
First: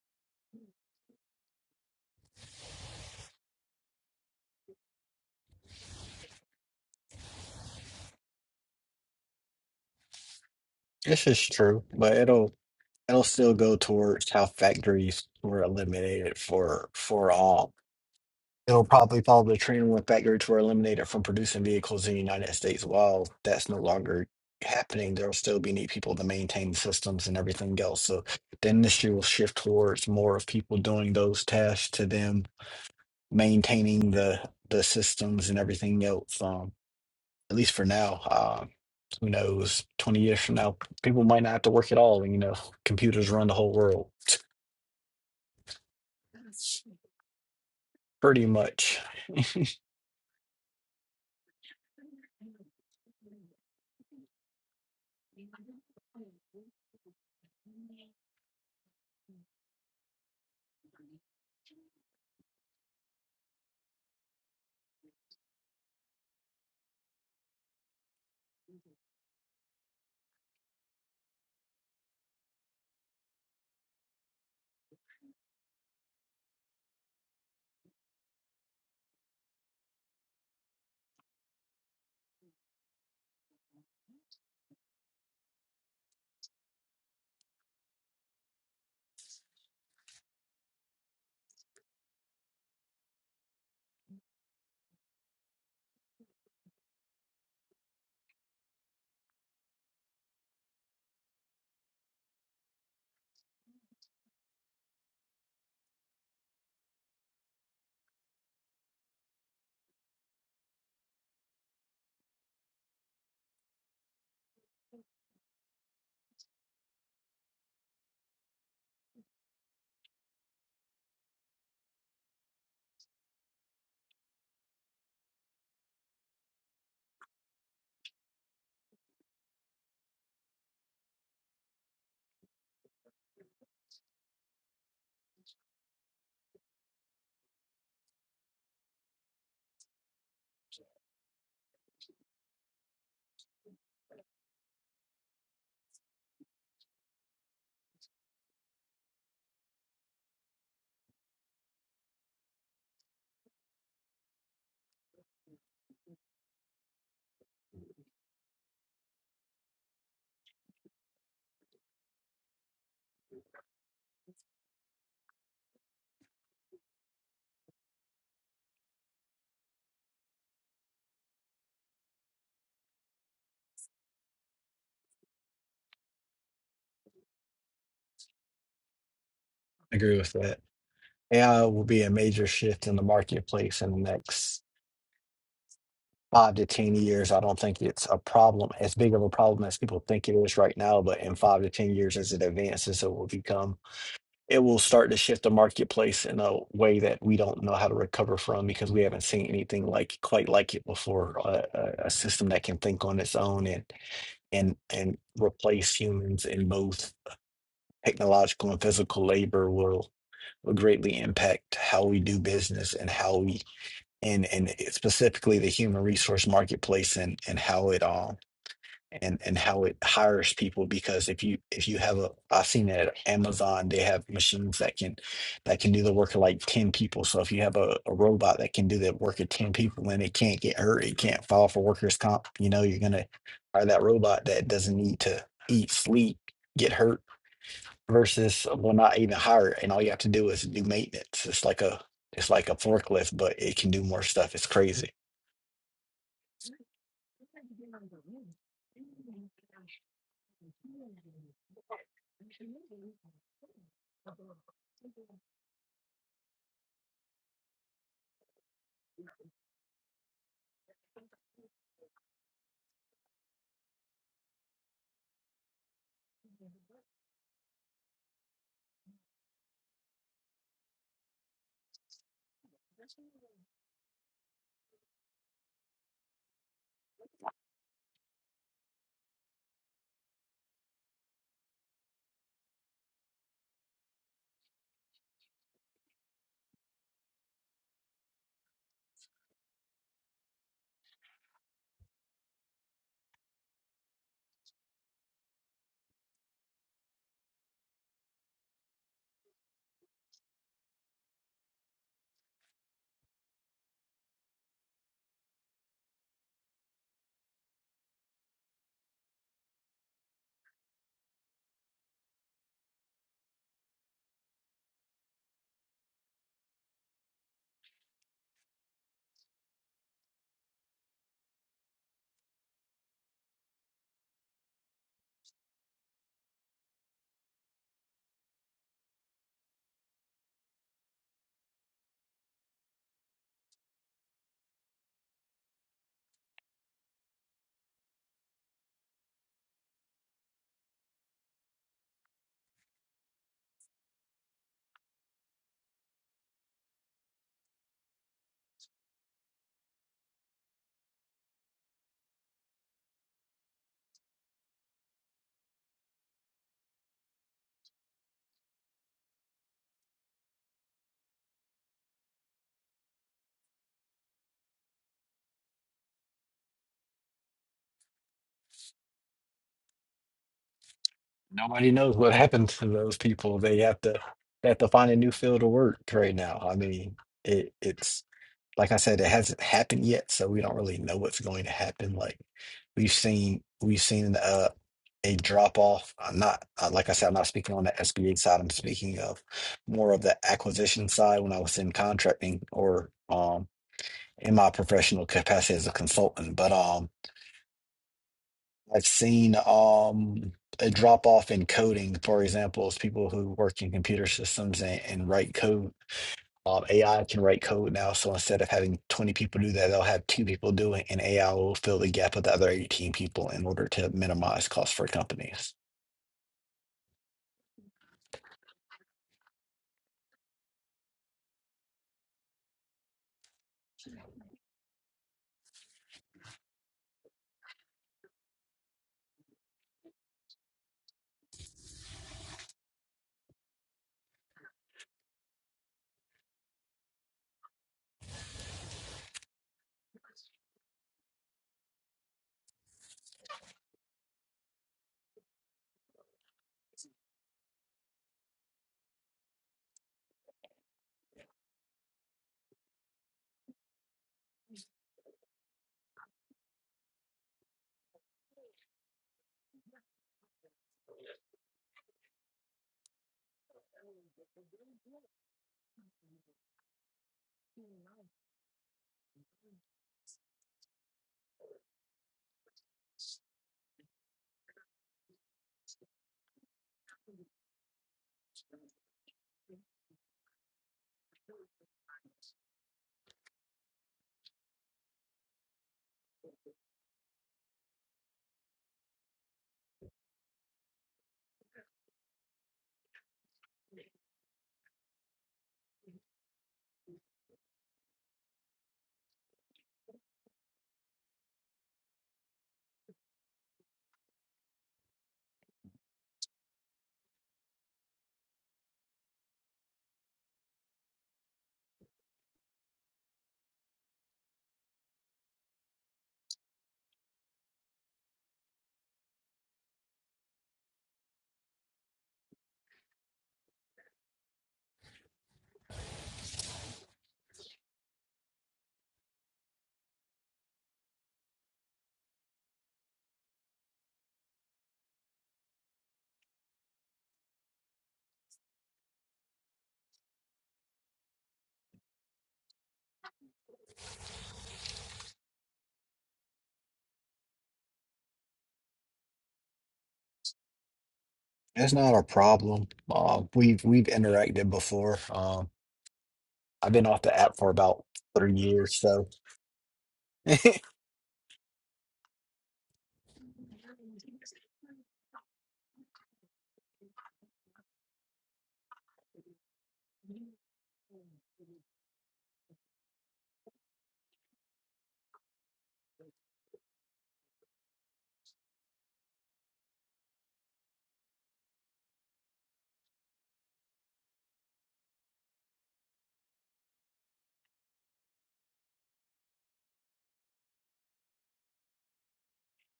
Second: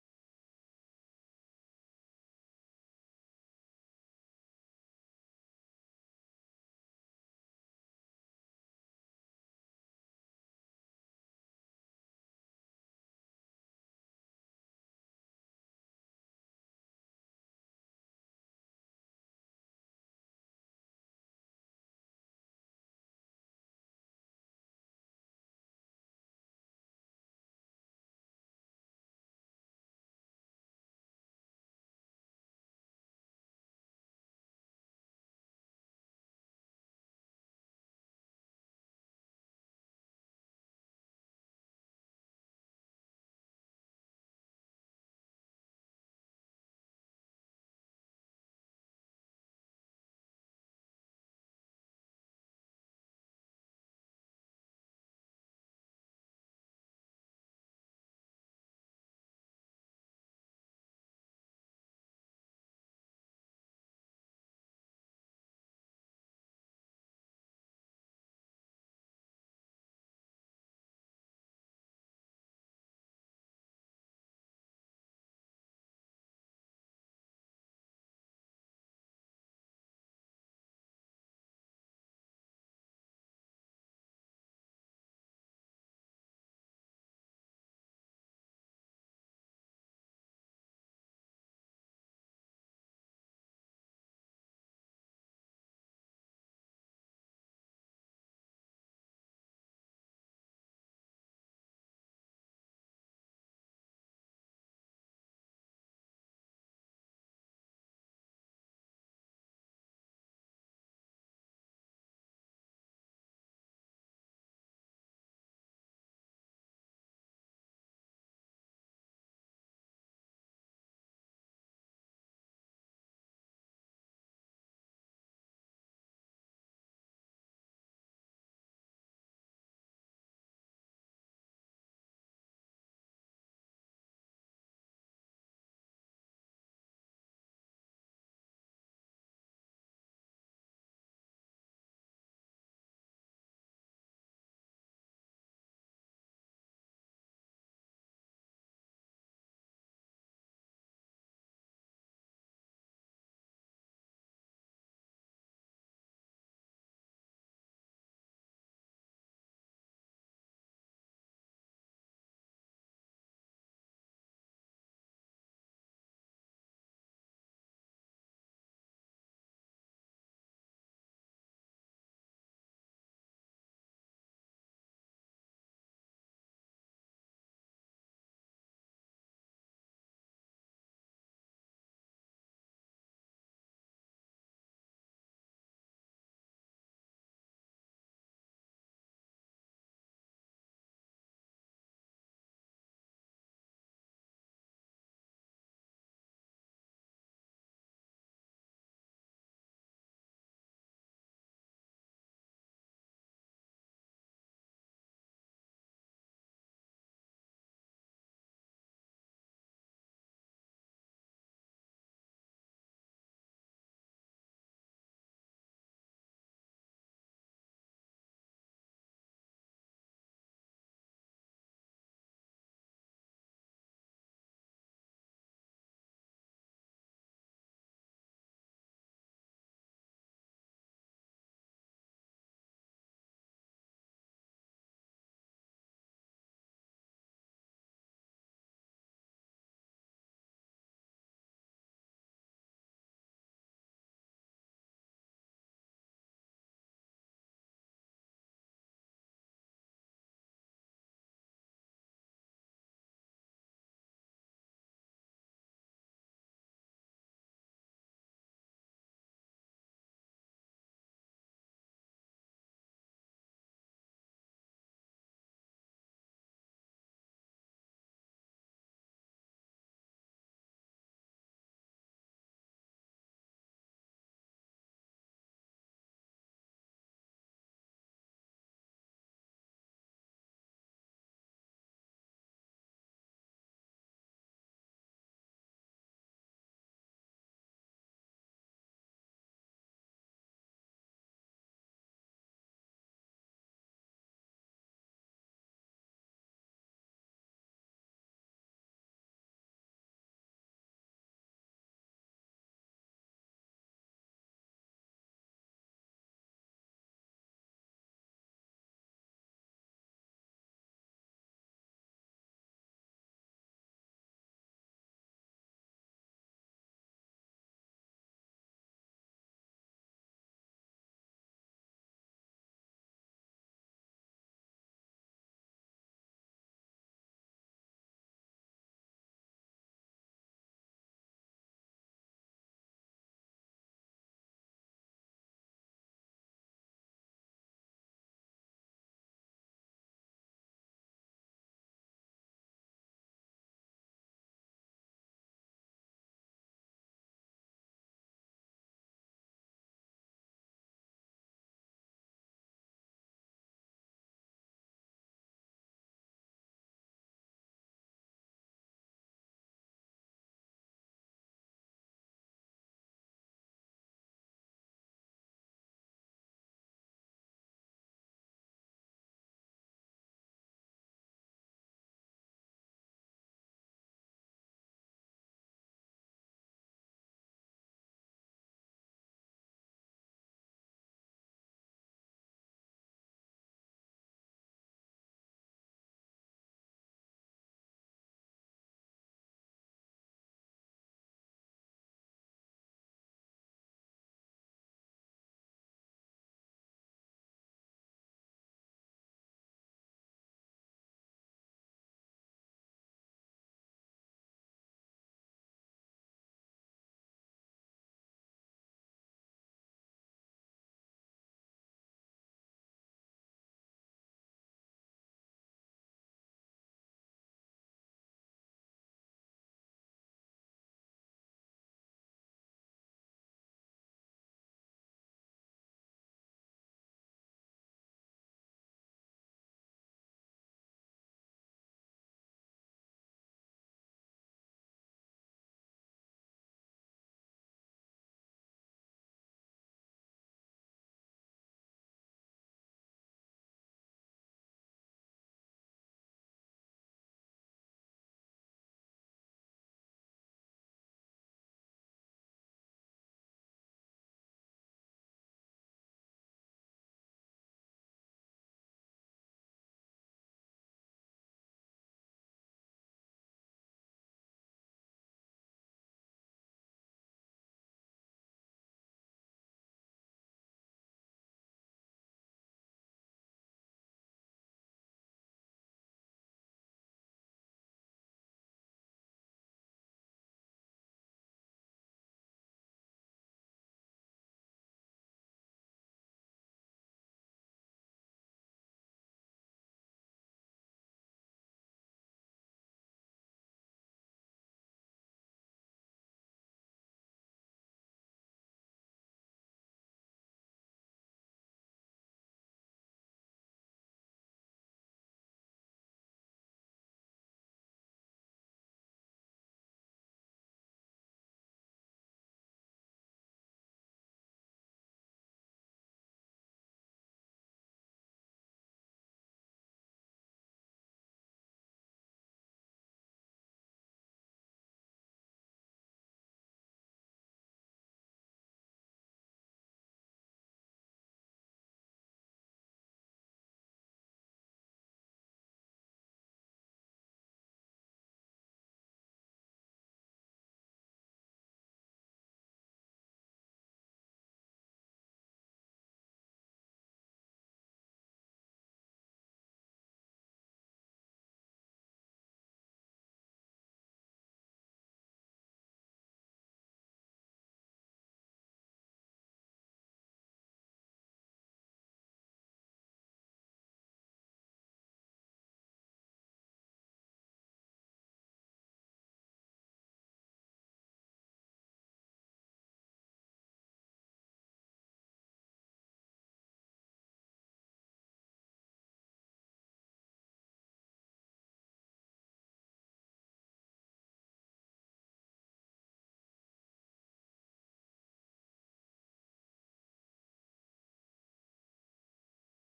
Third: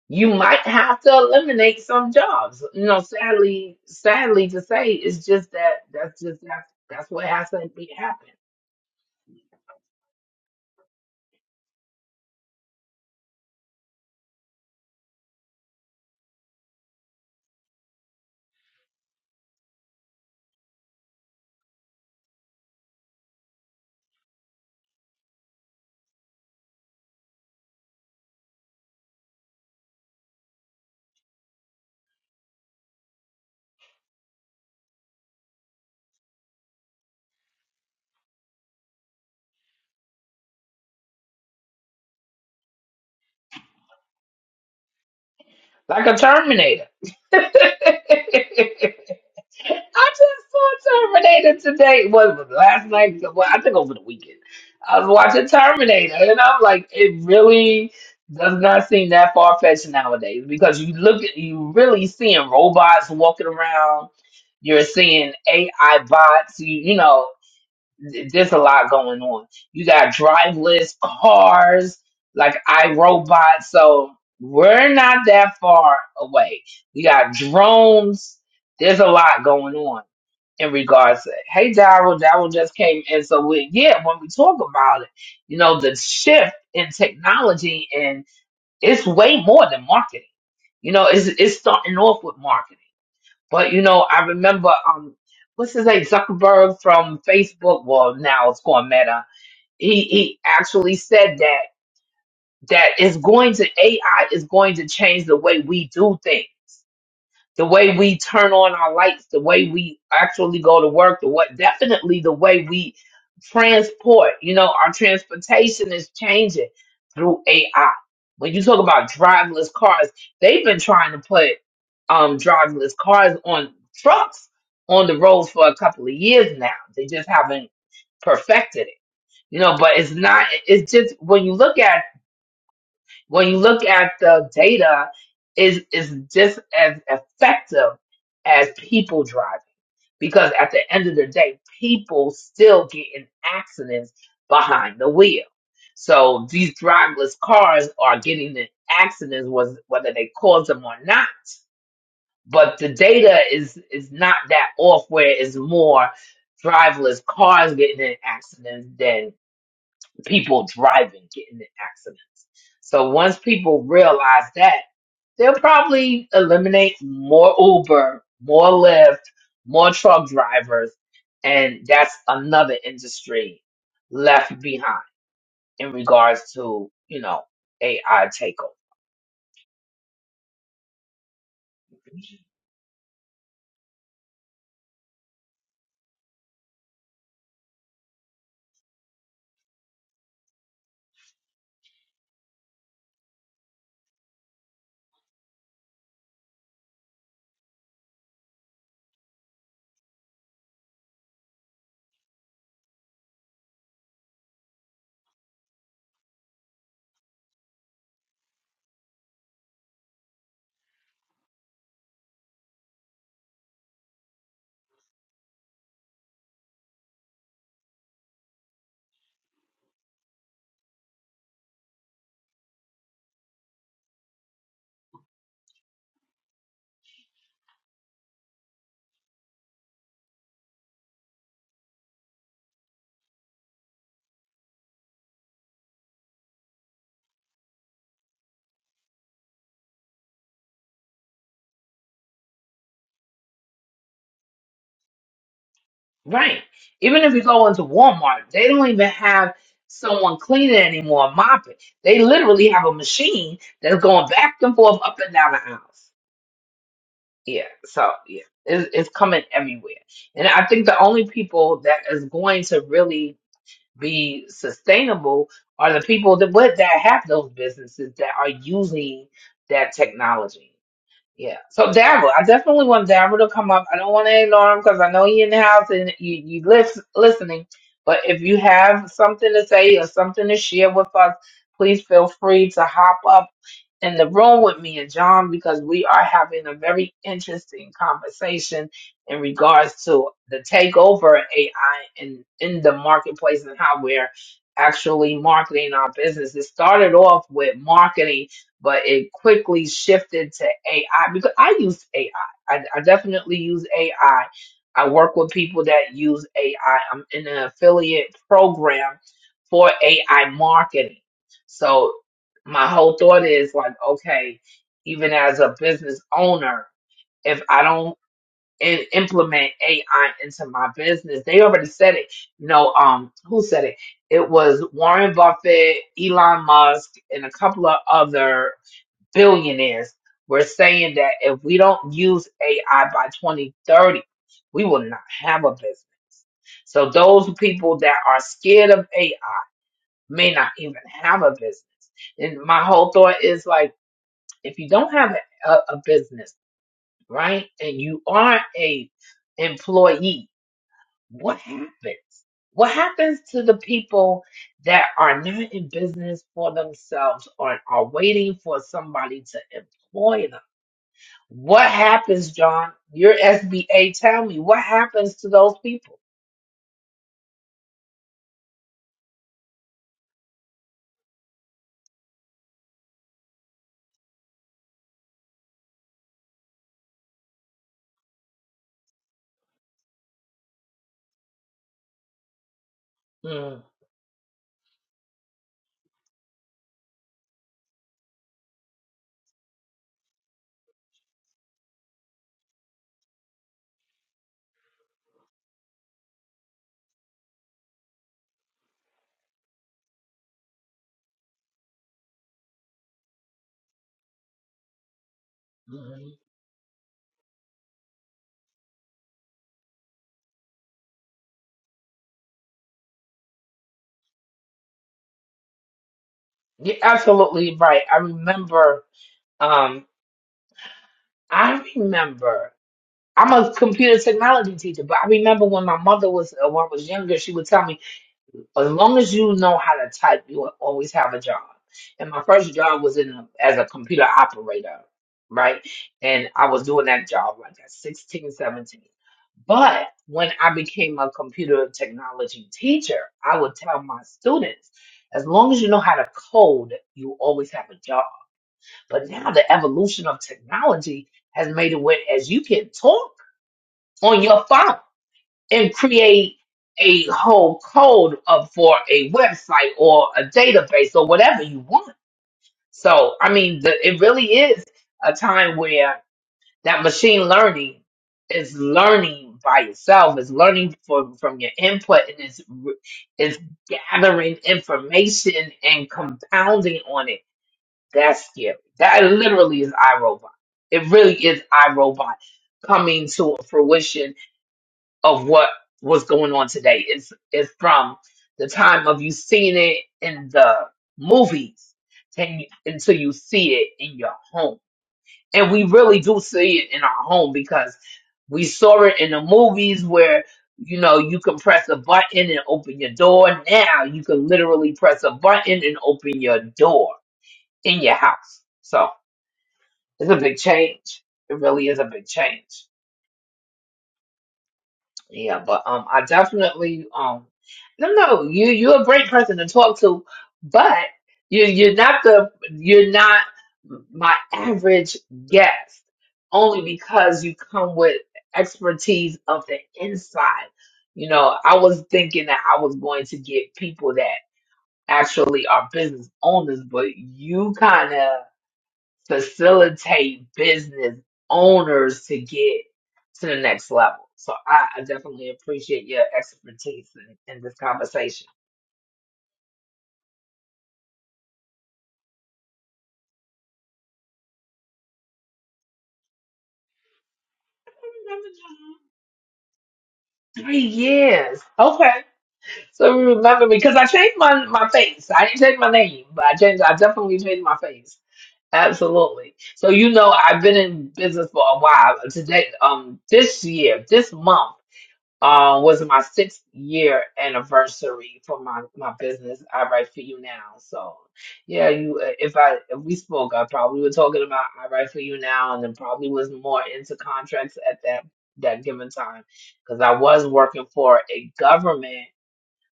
you might have to eliminate some jobs you know sadly sadly to say it's just that that's just that's, that's what has to be happening This is true, but it'll it'll still go towards how factories were eliminated for for all. It'll probably follow the trend when factories were eliminated from producing vehicles in the United States. While that's no longer happening, there'll still be need people to maintain systems and everything else. So the industry will shift towards more of people doing those tasks to them maintaining the the systems and everything else. Um, at least for now. Um, who knows? Twenty years from now, people might not have to work at all. and You know, computers run the whole world. Like a Terminator. I Pretty much, just saw Terminator today. What was it, last night? Well, I think over the weekend. I was watching Terminator, and I'm like, it really does not seem that far fetched nowadays because you look at you really seeing robots walking around. You're seeing AI bots. You you know th- there's a lot going on. You got driveless cars, like iRobot. So we're not that far away. We got drones. There's a lot going on in regards to. Hey, Daryl, Daryl just came in. So we, yeah, when we talk about it, you know, the shift in technology and it's way more than marketing. You know, it's it's starting off with marketing. But you know, I remember um, what's his name, Zuckerberg from Facebook. Well, now it's called Meta. He he actually said that that is going to AI is going to change the way we do things the way we turn on our lights, the way we actually go to work, the what definitely the way we transport, you know, our transportation is changing through AI. When you talk about driverless cars, they've been trying to put um driverless cars on trucks on the roads for a couple of years now. They just haven't perfected it. You know, but it's not it's just when you look at it when you look at the data, is is just as effective as people driving because at the end of the day, people still get in accidents behind the wheel. So these driverless cars are getting in accidents, was whether they cause them or not. But the data is is not that off where it's more driverless cars getting in accidents than people driving, getting in accidents. So once people realize that, they'll probably eliminate more Uber, more Lyft, more truck drivers, and that's another industry left behind in regards to, you know, AI takeover. I agree with that. AI will be a major shift in the marketplace in the next five to ten years. I don't think it's a problem as big of a problem as people think it is right now. But in five to ten years, as it advances, it will become. it will start to shift the marketplace in a way that we don't know how to recover from because we haven't seen anything like quite like it before. A, a, a system that can think on its own and and and replace humans in both technological and physical labor will will greatly impact how we do business and how we and and specifically the human resource marketplace and and how it um and and how it hires people because if you if you have a I've seen it at Amazon they have machines that can that can do the work of like 10 people so if you have a, a robot that can do the work of 10 people and it can't get hurt it can't file for workers comp you know you're gonna hire that robot that doesn't need to eat sleep get hurt versus uh, well not even hire it, and all you have to do is do maintenance it's like a it's like a forklift but it can do more stuff it's crazy Right. Even if you go into Walmart, they don't even have someone cleaning anymore, mopping. They literally have a machine that's going back and forth up and down the aisles. Yeah, so yeah, it's, it's coming everywhere. And I think the only people that is going to really be sustainable are the people that what that have those businesses that are using that technology. Yeah. So Dabble, I definitely want Dabble to come up. I don't want to ignore him because I know he in the house and you you lis- listening. But if you have something to say or something to share with us, please feel free to hop up in the room with me and John because we are having a very interesting conversation in regards to the takeover of AI in, in the marketplace and how we're actually marketing our business. It started off with marketing, but it quickly shifted to AI because I use AI. I I, I definitely use AI. I I work with people that use AI. I'm in an affiliate program for AI marketing. So my whole thought is like, okay, even as a business owner, if I don't in, implement AI into my business, they already said it. You know, um, who said it? It was Warren Buffett, Elon Musk, and a couple of other billionaires were saying that if we don't use AI by 2030, we will not have a business. So those people that are scared of AI may not even have a business. And my whole thought is like, if you don't have a, a business, right, and you are a employee, what happens? What happens to the people that are not in business for themselves or are waiting for somebody to employ them? What happens, John? Your SBA, tell me what happens to those people. Nobody knows what happened to those people. They have to they have to find a new field of work right now. I mean, it it's like I said, it hasn't happened yet, so we don't really know what's going to happen. Like we've seen Mm, we've seen uh a drop off. I'm not uh, like I said, I'm not speaking on the SBA side. I'm speaking of more of the acquisition side when I was in contracting or um in my professional capacity as a consultant. But um I've seen um, a drop off in coding, for example, is people who work in computer systems and, and write code. mm. Um, AI can write code now, so instead of having 20 people do that, they'll have two people do it, and AI will fill the gap with the other 18 people in order to minimize costs for companies. You're absolutely right. I remember. Um, I remember. I'm a computer technology teacher, but I remember when my mother was, uh, when I was younger, she would tell me, as long as you know how to type, you will always have a job. And my first job was in a, as a computer operator, right? And I was doing that job like at 16, 17. But when I became a computer technology teacher, I would tell my students, as long as you know how to code, you always have a job but now the evolution of technology has made it where as you can talk on your phone and create a whole code of for a website or a database or whatever you want. So I mean, the, it really is a time where that machine learning is learning by itself, is learning from from your input, and is is gathering information and compounding on it that's scary. That literally is iRobot. It really is iRobot coming to a fruition of what was going on today. It's it's from the time of you seeing it in the movies and until you see it in your home. And we really do see it in our home because we saw it in the movies where you know you can press a button and open your door. Now you can literally press a button and open your door in your house. So it's a big change. It really is a big change. Yeah, but um, I definitely um, no, no, you you're a great person to talk to, but you you're not the you're not my average guest only because you come with expertise of the inside. You know, I was thinking that I was going to get people that actually are business owners, but you kind of facilitate business owners to get to the next level. So I, I definitely appreciate your expertise in, in this conversation. It's not a problem. Uh, we've we've interacted before. Um, I've been off the app for about I remember three years, John. so Three years. Okay. So you remember me because I changed my my face. I didn't change my name, but I changed I definitely changed my face. Absolutely. So you know I've been in business for a while. Today um this year, this month. um, was my sixth year anniversary for my, my business. I write for you now. So yeah, you if I if we spoke, I probably were talking about I write for you now, and then probably was more into contracts at that that given time because I was working for a government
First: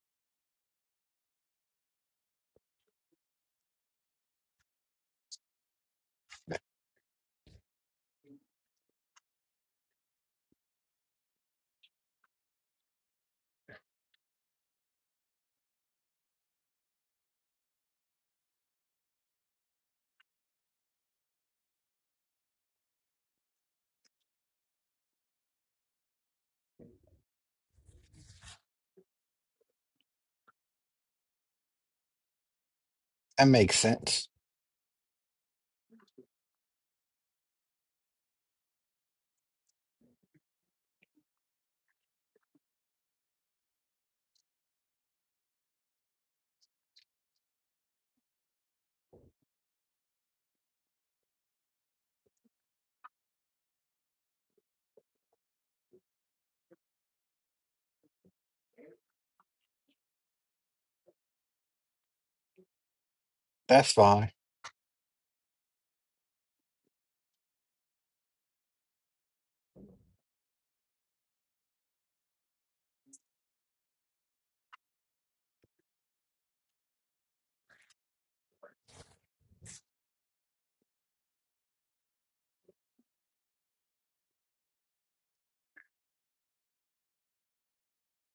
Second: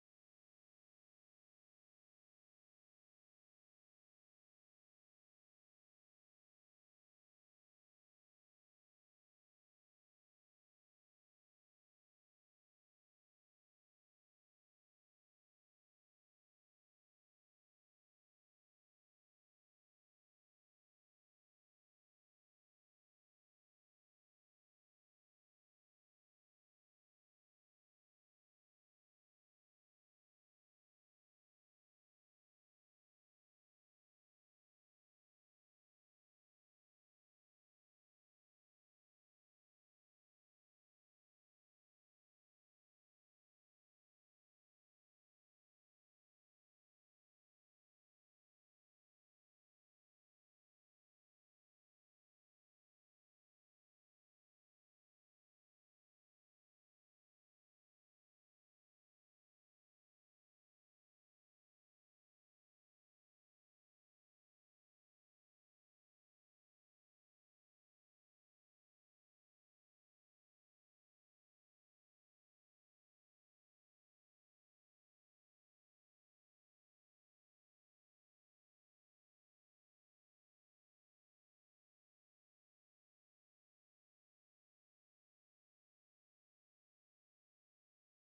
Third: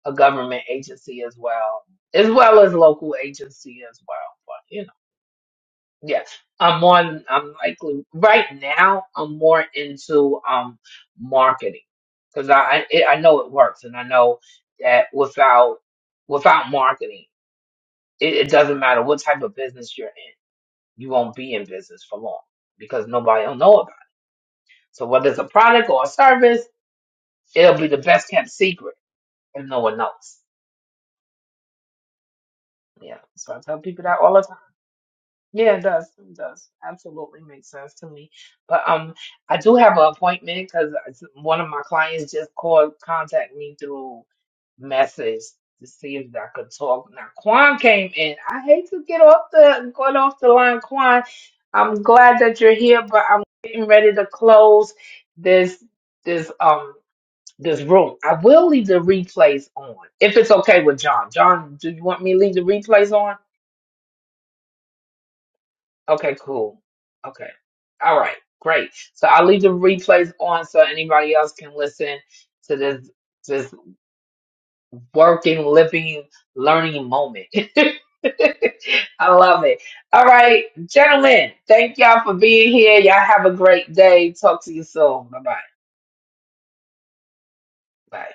a government agency as well as well as local agency as well. Yes, I'm on. I'm likely right now. I'm more into um marketing because I I it- I know it works, and I know that without without marketing, it, it doesn't matter what type of business you're in, you won't be in business for long because nobody will know about it. So whether it's a product or a service, it'll be the best kept secret, and no one knows. Yeah, that so I tell makes people that sense. all the time. Yeah, it does. It does. Absolutely makes sense to me. But um, I do have an appointment because one of my clients just called, contact me through message to see if I could talk. Now, Quan came in. I hate to get off the get off the line, Quan. I'm glad that you're here, but I'm getting ready to close this this um this room. I will leave the replays on if it's okay with John. John, do you want me to leave the replays on? That's fine. Okay, cool. Okay. All right. Great. So I'll leave the replays on so anybody else can listen to this this working, living, learning moment. I love it. All right, gentlemen, thank y'all for being here. Y'all have a great day. Talk to you soon. Bye-bye. Bye.